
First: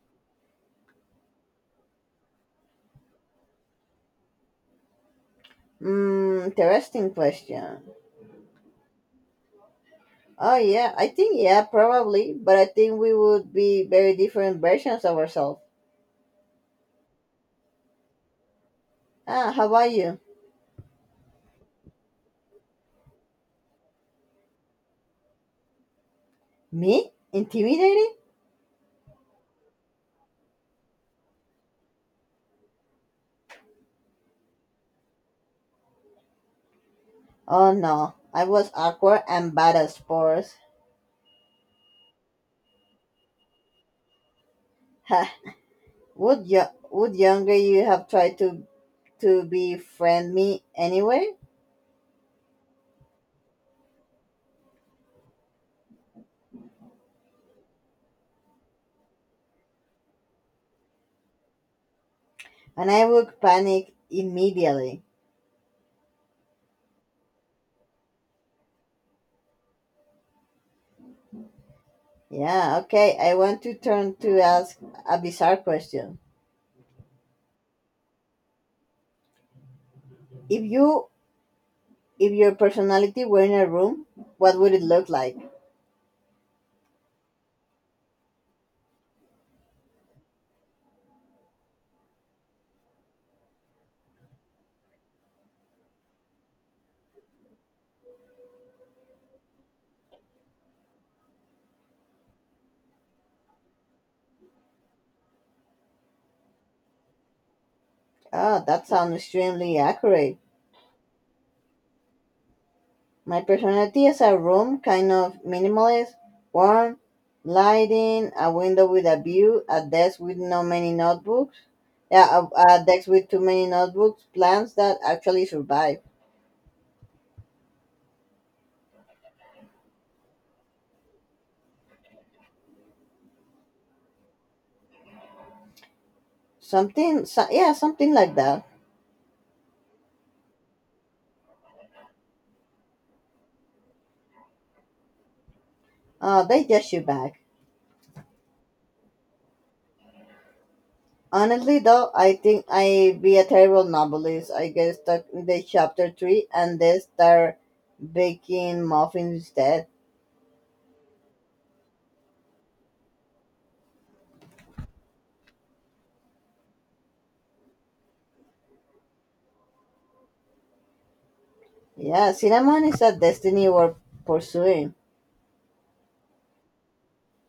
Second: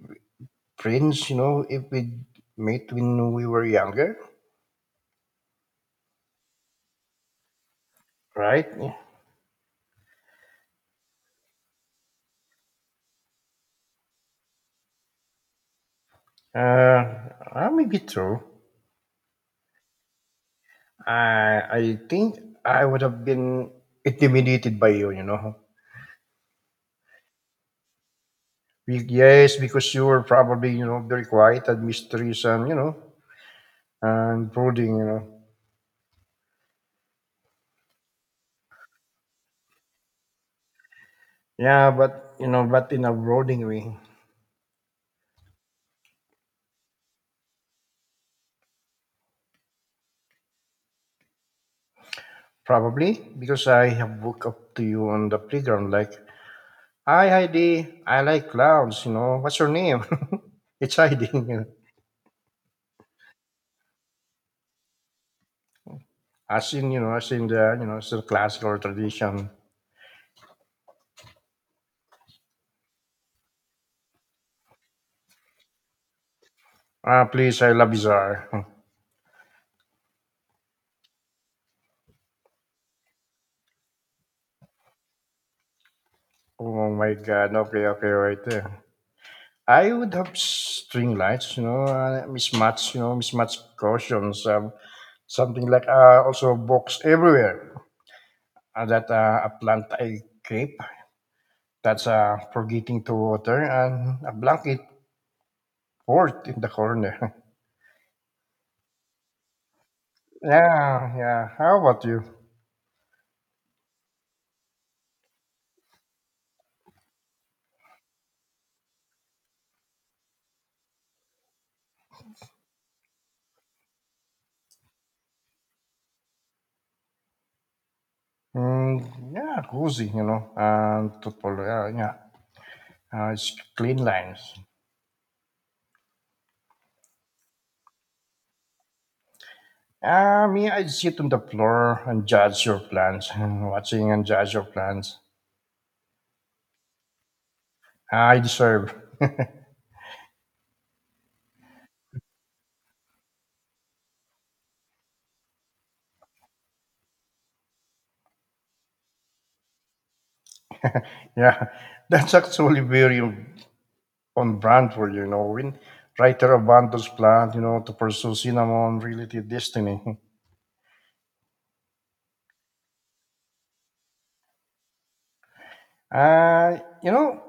Speaker 1: friends? If we met when we were younger,
Speaker 2: Interesting question.
Speaker 1: right?
Speaker 2: Oh yeah, I think yeah, probably, but I think we would be very different versions of ourselves.
Speaker 1: Uh, Maybe true.
Speaker 2: Ah, how about you?
Speaker 1: I think I would have been intimidated by you.
Speaker 2: Me? Intimidating?
Speaker 1: Yes, because you were probably, very quiet and mysterious and, and brooding.
Speaker 2: Oh no, I was awkward and bad at sports.
Speaker 1: Yeah, but, but in a brooding way.
Speaker 2: Ha! Would yo would younger you have tried to befriend me anyway?
Speaker 1: Probably because I have woke up to you on the playground like, hi Heidi, I like clowns, what's your name? It's Heidi.
Speaker 2: And I would panic immediately.
Speaker 1: As in the, it's the classical tradition.
Speaker 2: Yeah, okay. I want to turn to ask a bizarre question.
Speaker 1: Ah, please, I love bizarre.
Speaker 2: If you if your personality were in a room, what would it look like?
Speaker 1: Oh my God, okay, okay, right there. I would have string lights, mismatch cautions, something like also box everywhere. That A plant I creep that's forgetting to water and a blanket fort in the corner.
Speaker 2: Oh, that sounds extremely accurate.
Speaker 1: Yeah, yeah. How about you?
Speaker 2: My personality is a room, kind of minimalist, warm, lighting, a window with a view, a desk with no many notebooks. Yeah, a desk with too many notebooks, plants that actually survive.
Speaker 1: Mm, yeah, cozy, and totally, yeah, yeah. It's clean lines.
Speaker 2: Something, so, yeah, something like that.
Speaker 1: Ah, me, I sit on the floor and judge your plans, watching and judge your plans.
Speaker 2: They just you back.
Speaker 1: I deserve.
Speaker 2: Honestly, though, I think I be a terrible novelist. I get stuck in the chapter three, and they start baking muffins instead.
Speaker 1: Yeah, that's actually very on brand for you, you know. When writer abandons plan, to pursue cinnamon related destiny.
Speaker 2: Yeah, cinnamon is a destiny we're pursuing.
Speaker 1: Uh, you know,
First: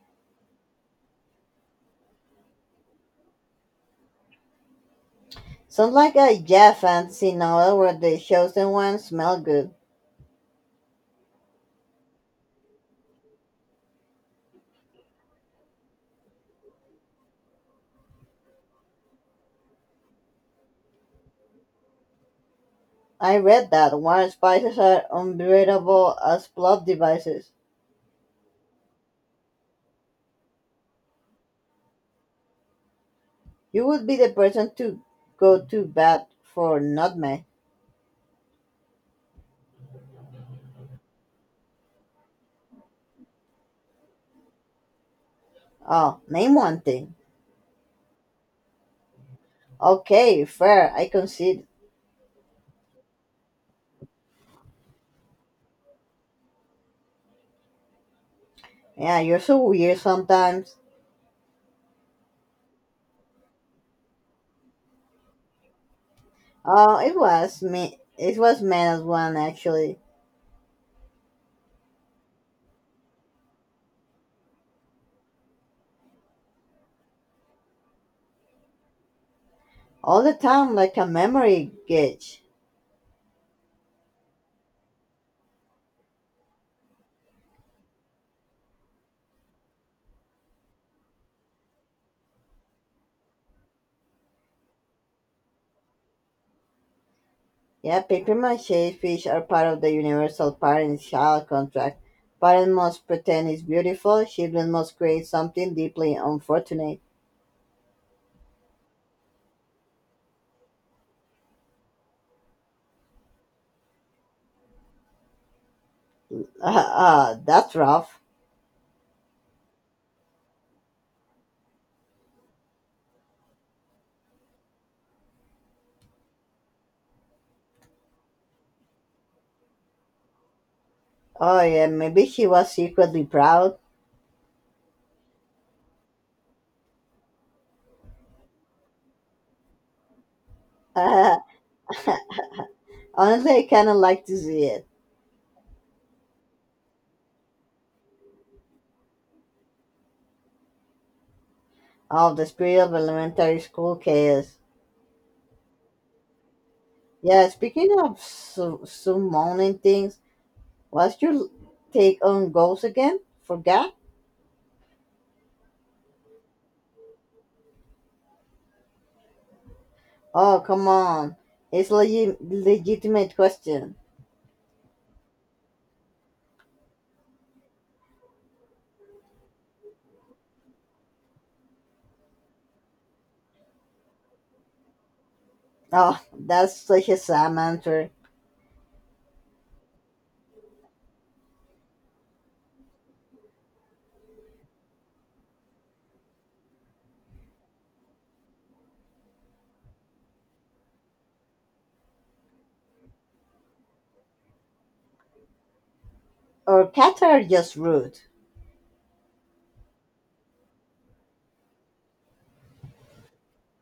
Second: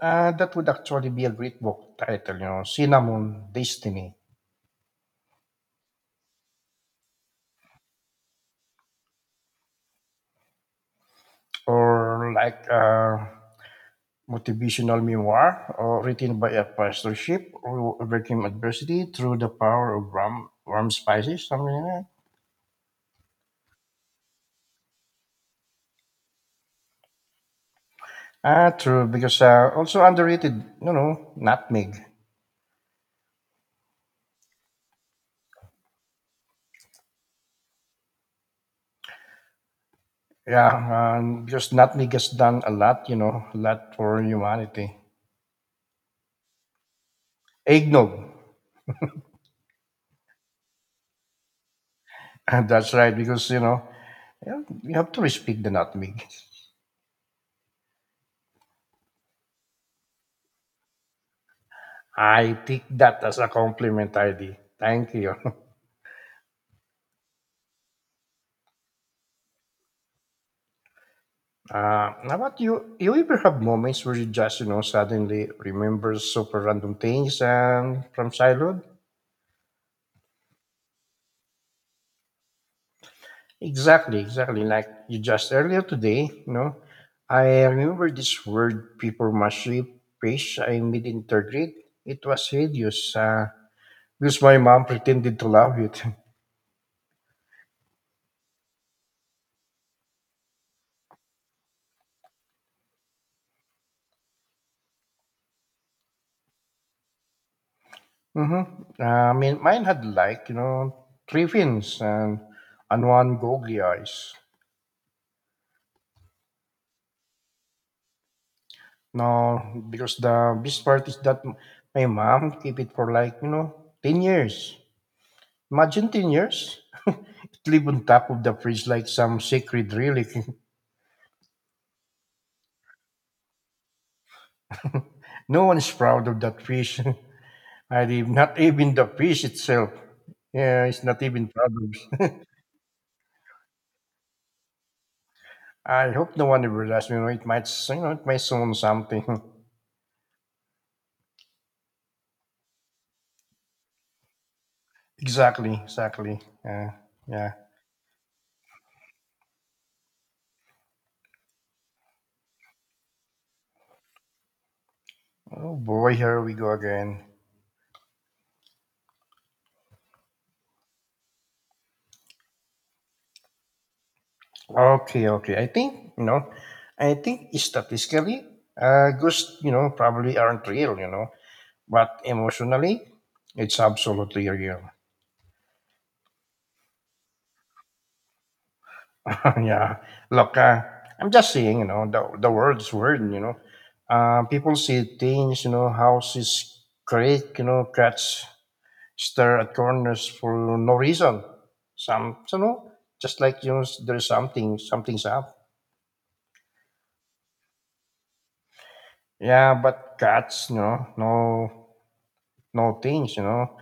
Speaker 1: that would actually be a great book title, Cinnamon Destiny,
Speaker 2: Sounds like a jazz fantasy novel where the chosen ones smell good.
Speaker 1: or like a motivational memoir, or written by a pastorship who overcame adversity through the power of rum spices, something like that.
Speaker 2: I read that water spices are unbeatable as plot devices.
Speaker 1: Ah, true. Because also underrated, nutmeg.
Speaker 2: You would be the person to go to bat for nutmeg.
Speaker 1: Yeah, because nutmeg has done a lot for humanity.
Speaker 2: Oh, name one thing.
Speaker 1: Eggnog.
Speaker 2: Okay, fair, I concede.
Speaker 1: And that's right, because, yeah, you have to respect the nutmeg.
Speaker 2: Yeah, you're so weird sometimes.
Speaker 1: I take that as a compliment, ID. Thank you.
Speaker 2: Oh, it was me. It was minus as one actually.
Speaker 1: How about you? You ever have moments where you just, suddenly remember super random things and from childhood?
Speaker 2: All the time, like a memory gauge.
Speaker 1: Exactly, exactly. Like you just earlier today, I remember this word papermache page I made in third grade. It was hideous, because my mom pretended to love it.
Speaker 2: Yeah, papier-mâché fish are part of the universal parent-child contract. Parents must pretend it's beautiful. Children must create something deeply unfortunate.
Speaker 1: Hmm, I mean, mine had like, three fins and, one googly eyes.
Speaker 2: Ah, ah, that's rough.
Speaker 1: No, because the best part is that my mom kept it for like, 10 years. Imagine 10 years. It lived on top of the fridge like some sacred relic.
Speaker 2: Oh yeah, maybe she was secretly proud.
Speaker 1: No one is proud of that fish. I did not even the fish itself. Yeah, it's not even proud
Speaker 2: Honestly,
Speaker 1: of.
Speaker 2: I kind of like to see it.
Speaker 1: I hope no one ever does. It might, it might soon something.
Speaker 2: Oh, the spirit of elementary school chaos.
Speaker 1: Exactly, exactly. Yeah,
Speaker 2: Yeah,
Speaker 1: yeah.
Speaker 2: speaking of summoning things, what's your take on ghosts again? Forgot?
Speaker 1: Oh boy, here we go again.
Speaker 2: Oh, come on. It's a legitimate question.
Speaker 1: Okay, okay. I think statistically, ghosts, probably aren't real. But emotionally, it's absolutely real.
Speaker 2: Oh, that's such a sad answer.
Speaker 1: Yeah, look, I'm just saying, the world's weird. People see things, houses creak, cats stare at corners for no reason. Some, just like, something's up.
Speaker 2: Or cats are just rude.
Speaker 1: Yeah, but cats, no, no things.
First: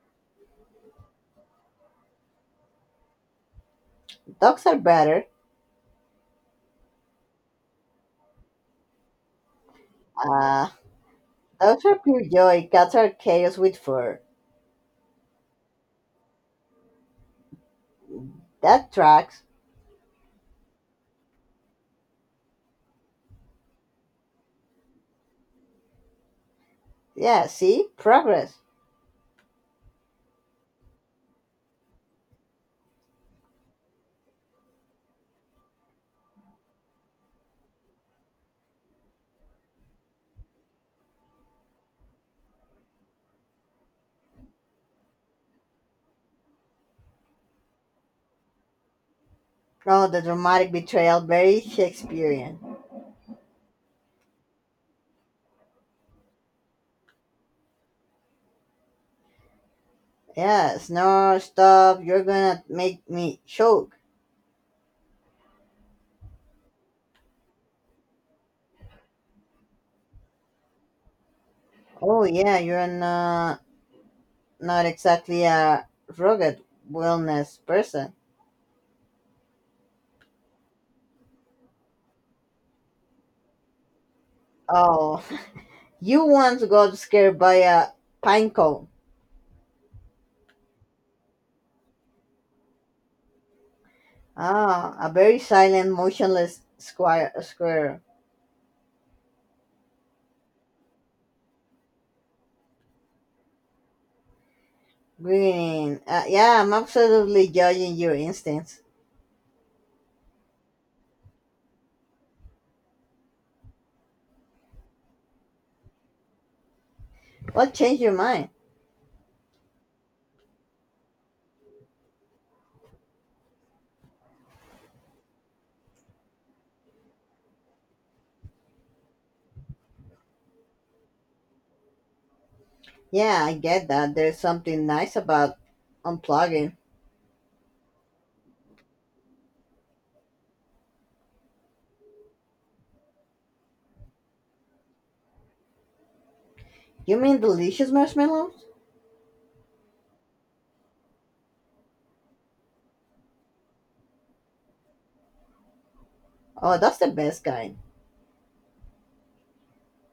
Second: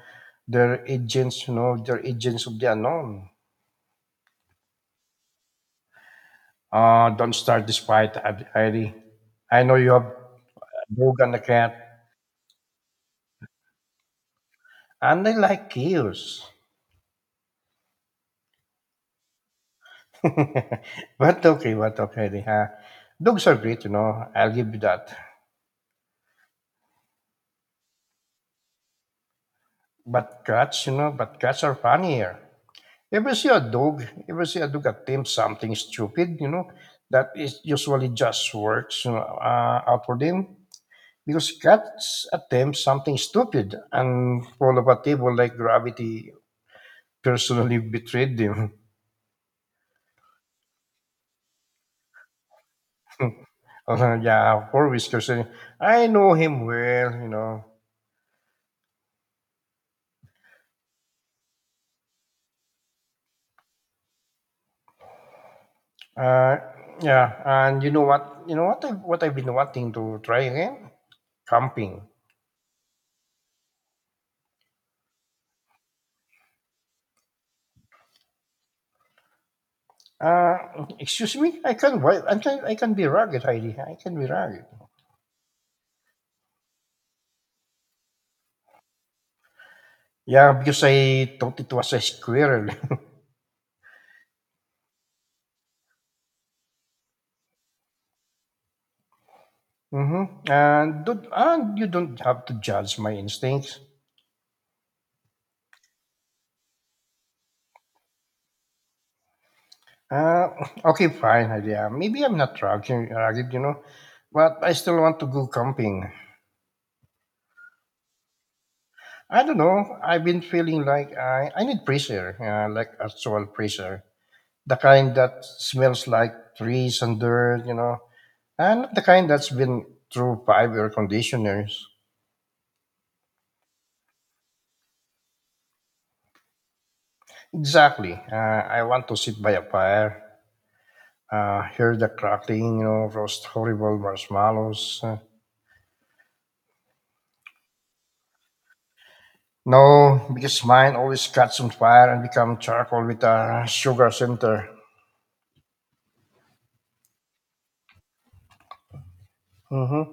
Speaker 1: They're agents of the unknown.
Speaker 2: Dogs are better.
Speaker 1: Don't start this fight, Heidi. I know you have
Speaker 2: Uh,
Speaker 1: a dog and a cat,
Speaker 2: Dogs are pure joy. Cats are chaos with fur.
Speaker 1: and they like chaos.
Speaker 2: That tracks.
Speaker 1: But okay. Dogs are great, I'll give you that.
Speaker 2: Yeah, see? Progress.
Speaker 1: But cats, but cats are funnier. Ever see a dog? Ever see a dog attempt something stupid? That is usually just works out for them, because cats attempt something stupid and fall off a table like gravity personally betrayed them.
Speaker 2: Oh, the dramatic betrayal. Very Shakespearean.
Speaker 1: Yeah, four whiskers. I know him well.
Speaker 2: Yeah, snore, stop. You're gonna make me choke.
Speaker 1: Uh, yeah, and you know what? You know what? What I've been wanting to try again? Camping.
Speaker 2: Oh, yeah, you're not exactly a rugged wellness person.
Speaker 1: Uh, Excuse me. I can. Wi- I can. I can be rugged, Heidi. I can be rugged.
Speaker 2: Oh, you once got scared by a pine cone.
Speaker 1: Yeah, because I thought it was a squirrel.
Speaker 2: Ah, a very silent, motionless square, square.
Speaker 1: Mm-hmm. And you don't have to judge my instincts.
Speaker 2: Green. Yeah, I'm absolutely judging your instincts.
Speaker 1: Uh, okay, fine, Heidi. Maybe I'm not rugged, rugged, but I still want to go camping.
Speaker 2: What changed your mind?
Speaker 1: I don't know. I've been feeling like I need fresh air, like actual fresh air. The kind that smells like trees and dirt, and not the kind that's been through five air conditioners.
Speaker 2: Yeah, I get that. There's something nice about unplugging.
Speaker 1: Exactly. I want to sit by a fire, hear the crackling, roast horrible marshmallows.
Speaker 2: You mean delicious marshmallows?
Speaker 1: No, because mine always catch on fire and become charcoal with a sugar center.
Speaker 2: Oh, that's the best kind.
Speaker 1: Hmm.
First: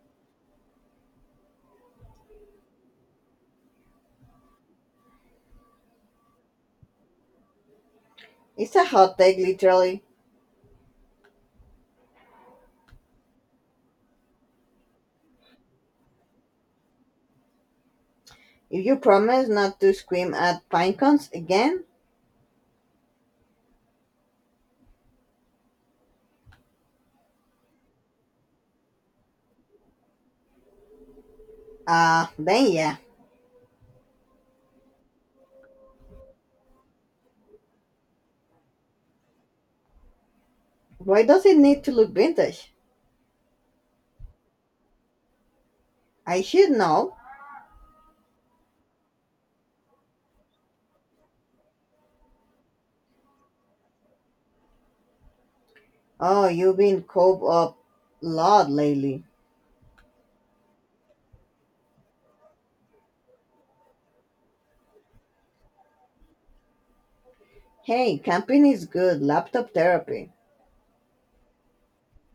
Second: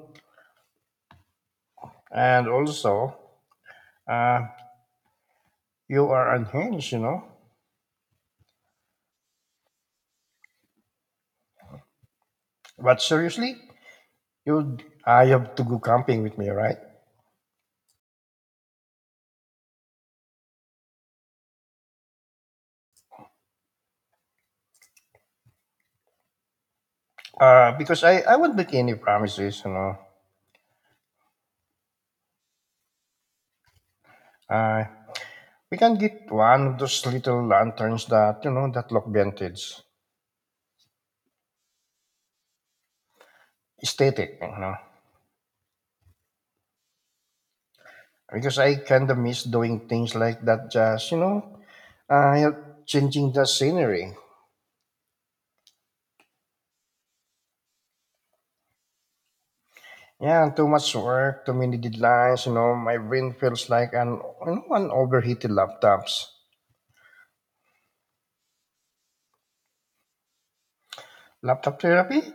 Speaker 1: And also, uh, you are unhinged.
Speaker 2: It's a hot take, literally.
Speaker 1: But seriously, you I have to go camping with me, right?
Speaker 2: If you promise not to scream at pine cones again,
Speaker 1: Because I won't make any promises.
Speaker 2: then yeah.
Speaker 1: Uh, we can get one of those little lanterns that, that look vintage,
Speaker 2: Why does it need to look vintage?
Speaker 1: aesthetic.
Speaker 2: I should know.
Speaker 1: Because I kind of miss doing things like that, just, help changing the scenery.
Speaker 2: Oh, you've been caught up a lot lately.
Speaker 1: Yeah, too much work, too many deadlines, my brain feels like an overheated laptops.
Speaker 2: Hey, camping is good. Laptop therapy.
Speaker 1: Laptop therapy?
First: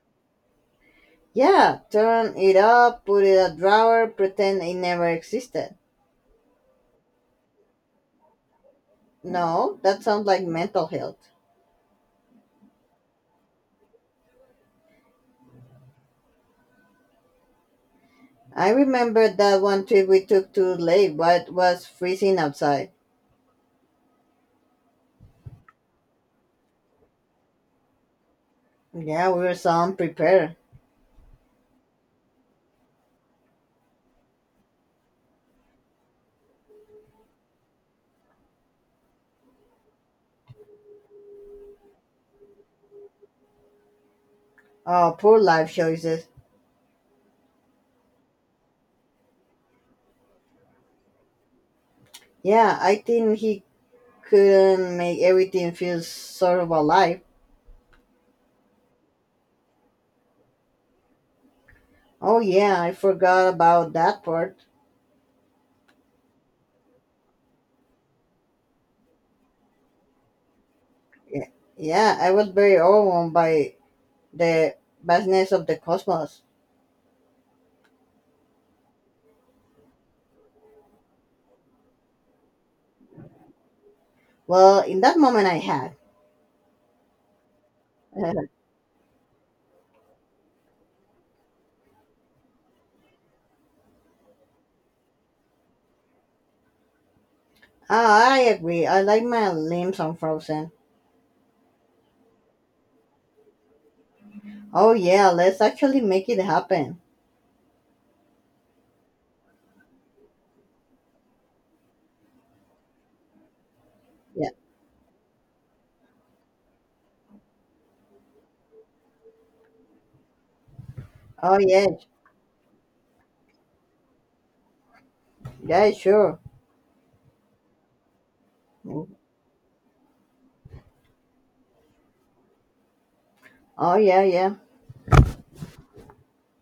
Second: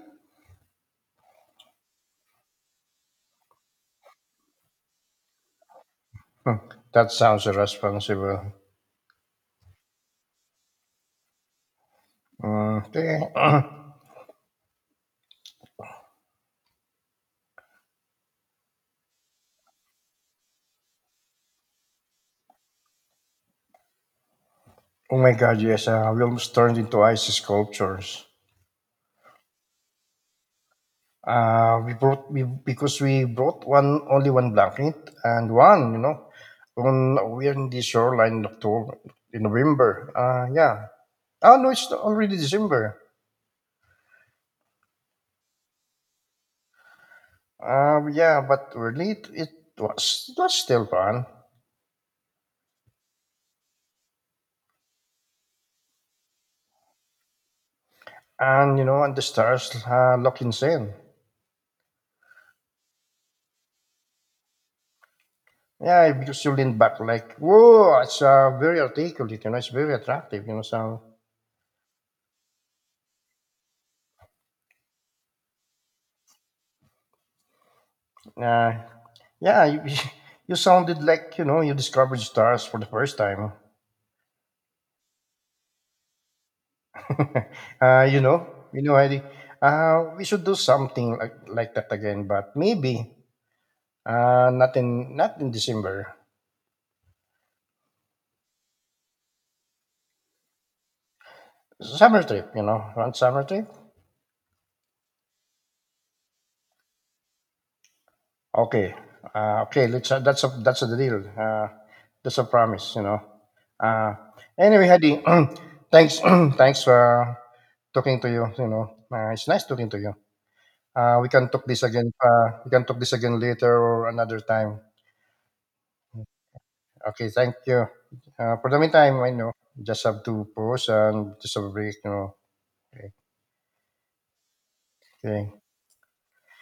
Speaker 2: Yeah, turn it up, put it a drawer, pretend it never existed.
Speaker 1: Hmm, that sounds irresponsible.
Speaker 2: No, that sounds like mental health.
Speaker 1: Mm, okay.
Speaker 2: I remember that one trip we took to Lake, but it was freezing outside.
Speaker 1: Oh my God, yes, we almost turned into ice sculptures.
Speaker 2: Yeah, we were so unprepared.
Speaker 1: We because we brought one only one blanket and one, on we're in the shoreline in October, in November. Yeah. Oh no, it's already December.
Speaker 2: Oh, poor life choices.
Speaker 1: Yeah, but we're late. It was still fun,
Speaker 2: Yeah, I think he couldn't make everything feel sort of alive.
Speaker 1: and and the stars look insane.
Speaker 2: Oh yeah, I forgot about that part.
Speaker 1: Yeah, because you lean back like, whoa, it's very articulate, it's very attractive, so
Speaker 2: Yeah, yeah, I was very overwhelmed by the vastness of the cosmos.
Speaker 1: Uh, yeah, you sounded like you discovered stars for the first time.
Speaker 2: Well, in that moment, I had.
Speaker 1: uh, you know, Heidi. We should do something like that again, but maybe not in December.
Speaker 2: Ah, I agree. I like my limbs unfrozen.
Speaker 1: Summer trip, one summer trip.
Speaker 2: Oh yeah, let's actually make it happen.
Speaker 1: Okay, okay. Let's. That's a deal. That's a promise. Uh,
Speaker 2: Yeah.
Speaker 1: anyway, Heidi. thanks, thanks for talking to you. It's nice talking to you. We can
Speaker 2: Oh
Speaker 1: talk this
Speaker 2: yeah.
Speaker 1: again. We can talk this again later or another time.
Speaker 2: Yeah, sure.
Speaker 1: Okay, thank you. For the meantime, I know just have to pause and just have a break. Okay.
Speaker 2: Oh yeah, yeah.
Speaker 1: Okay.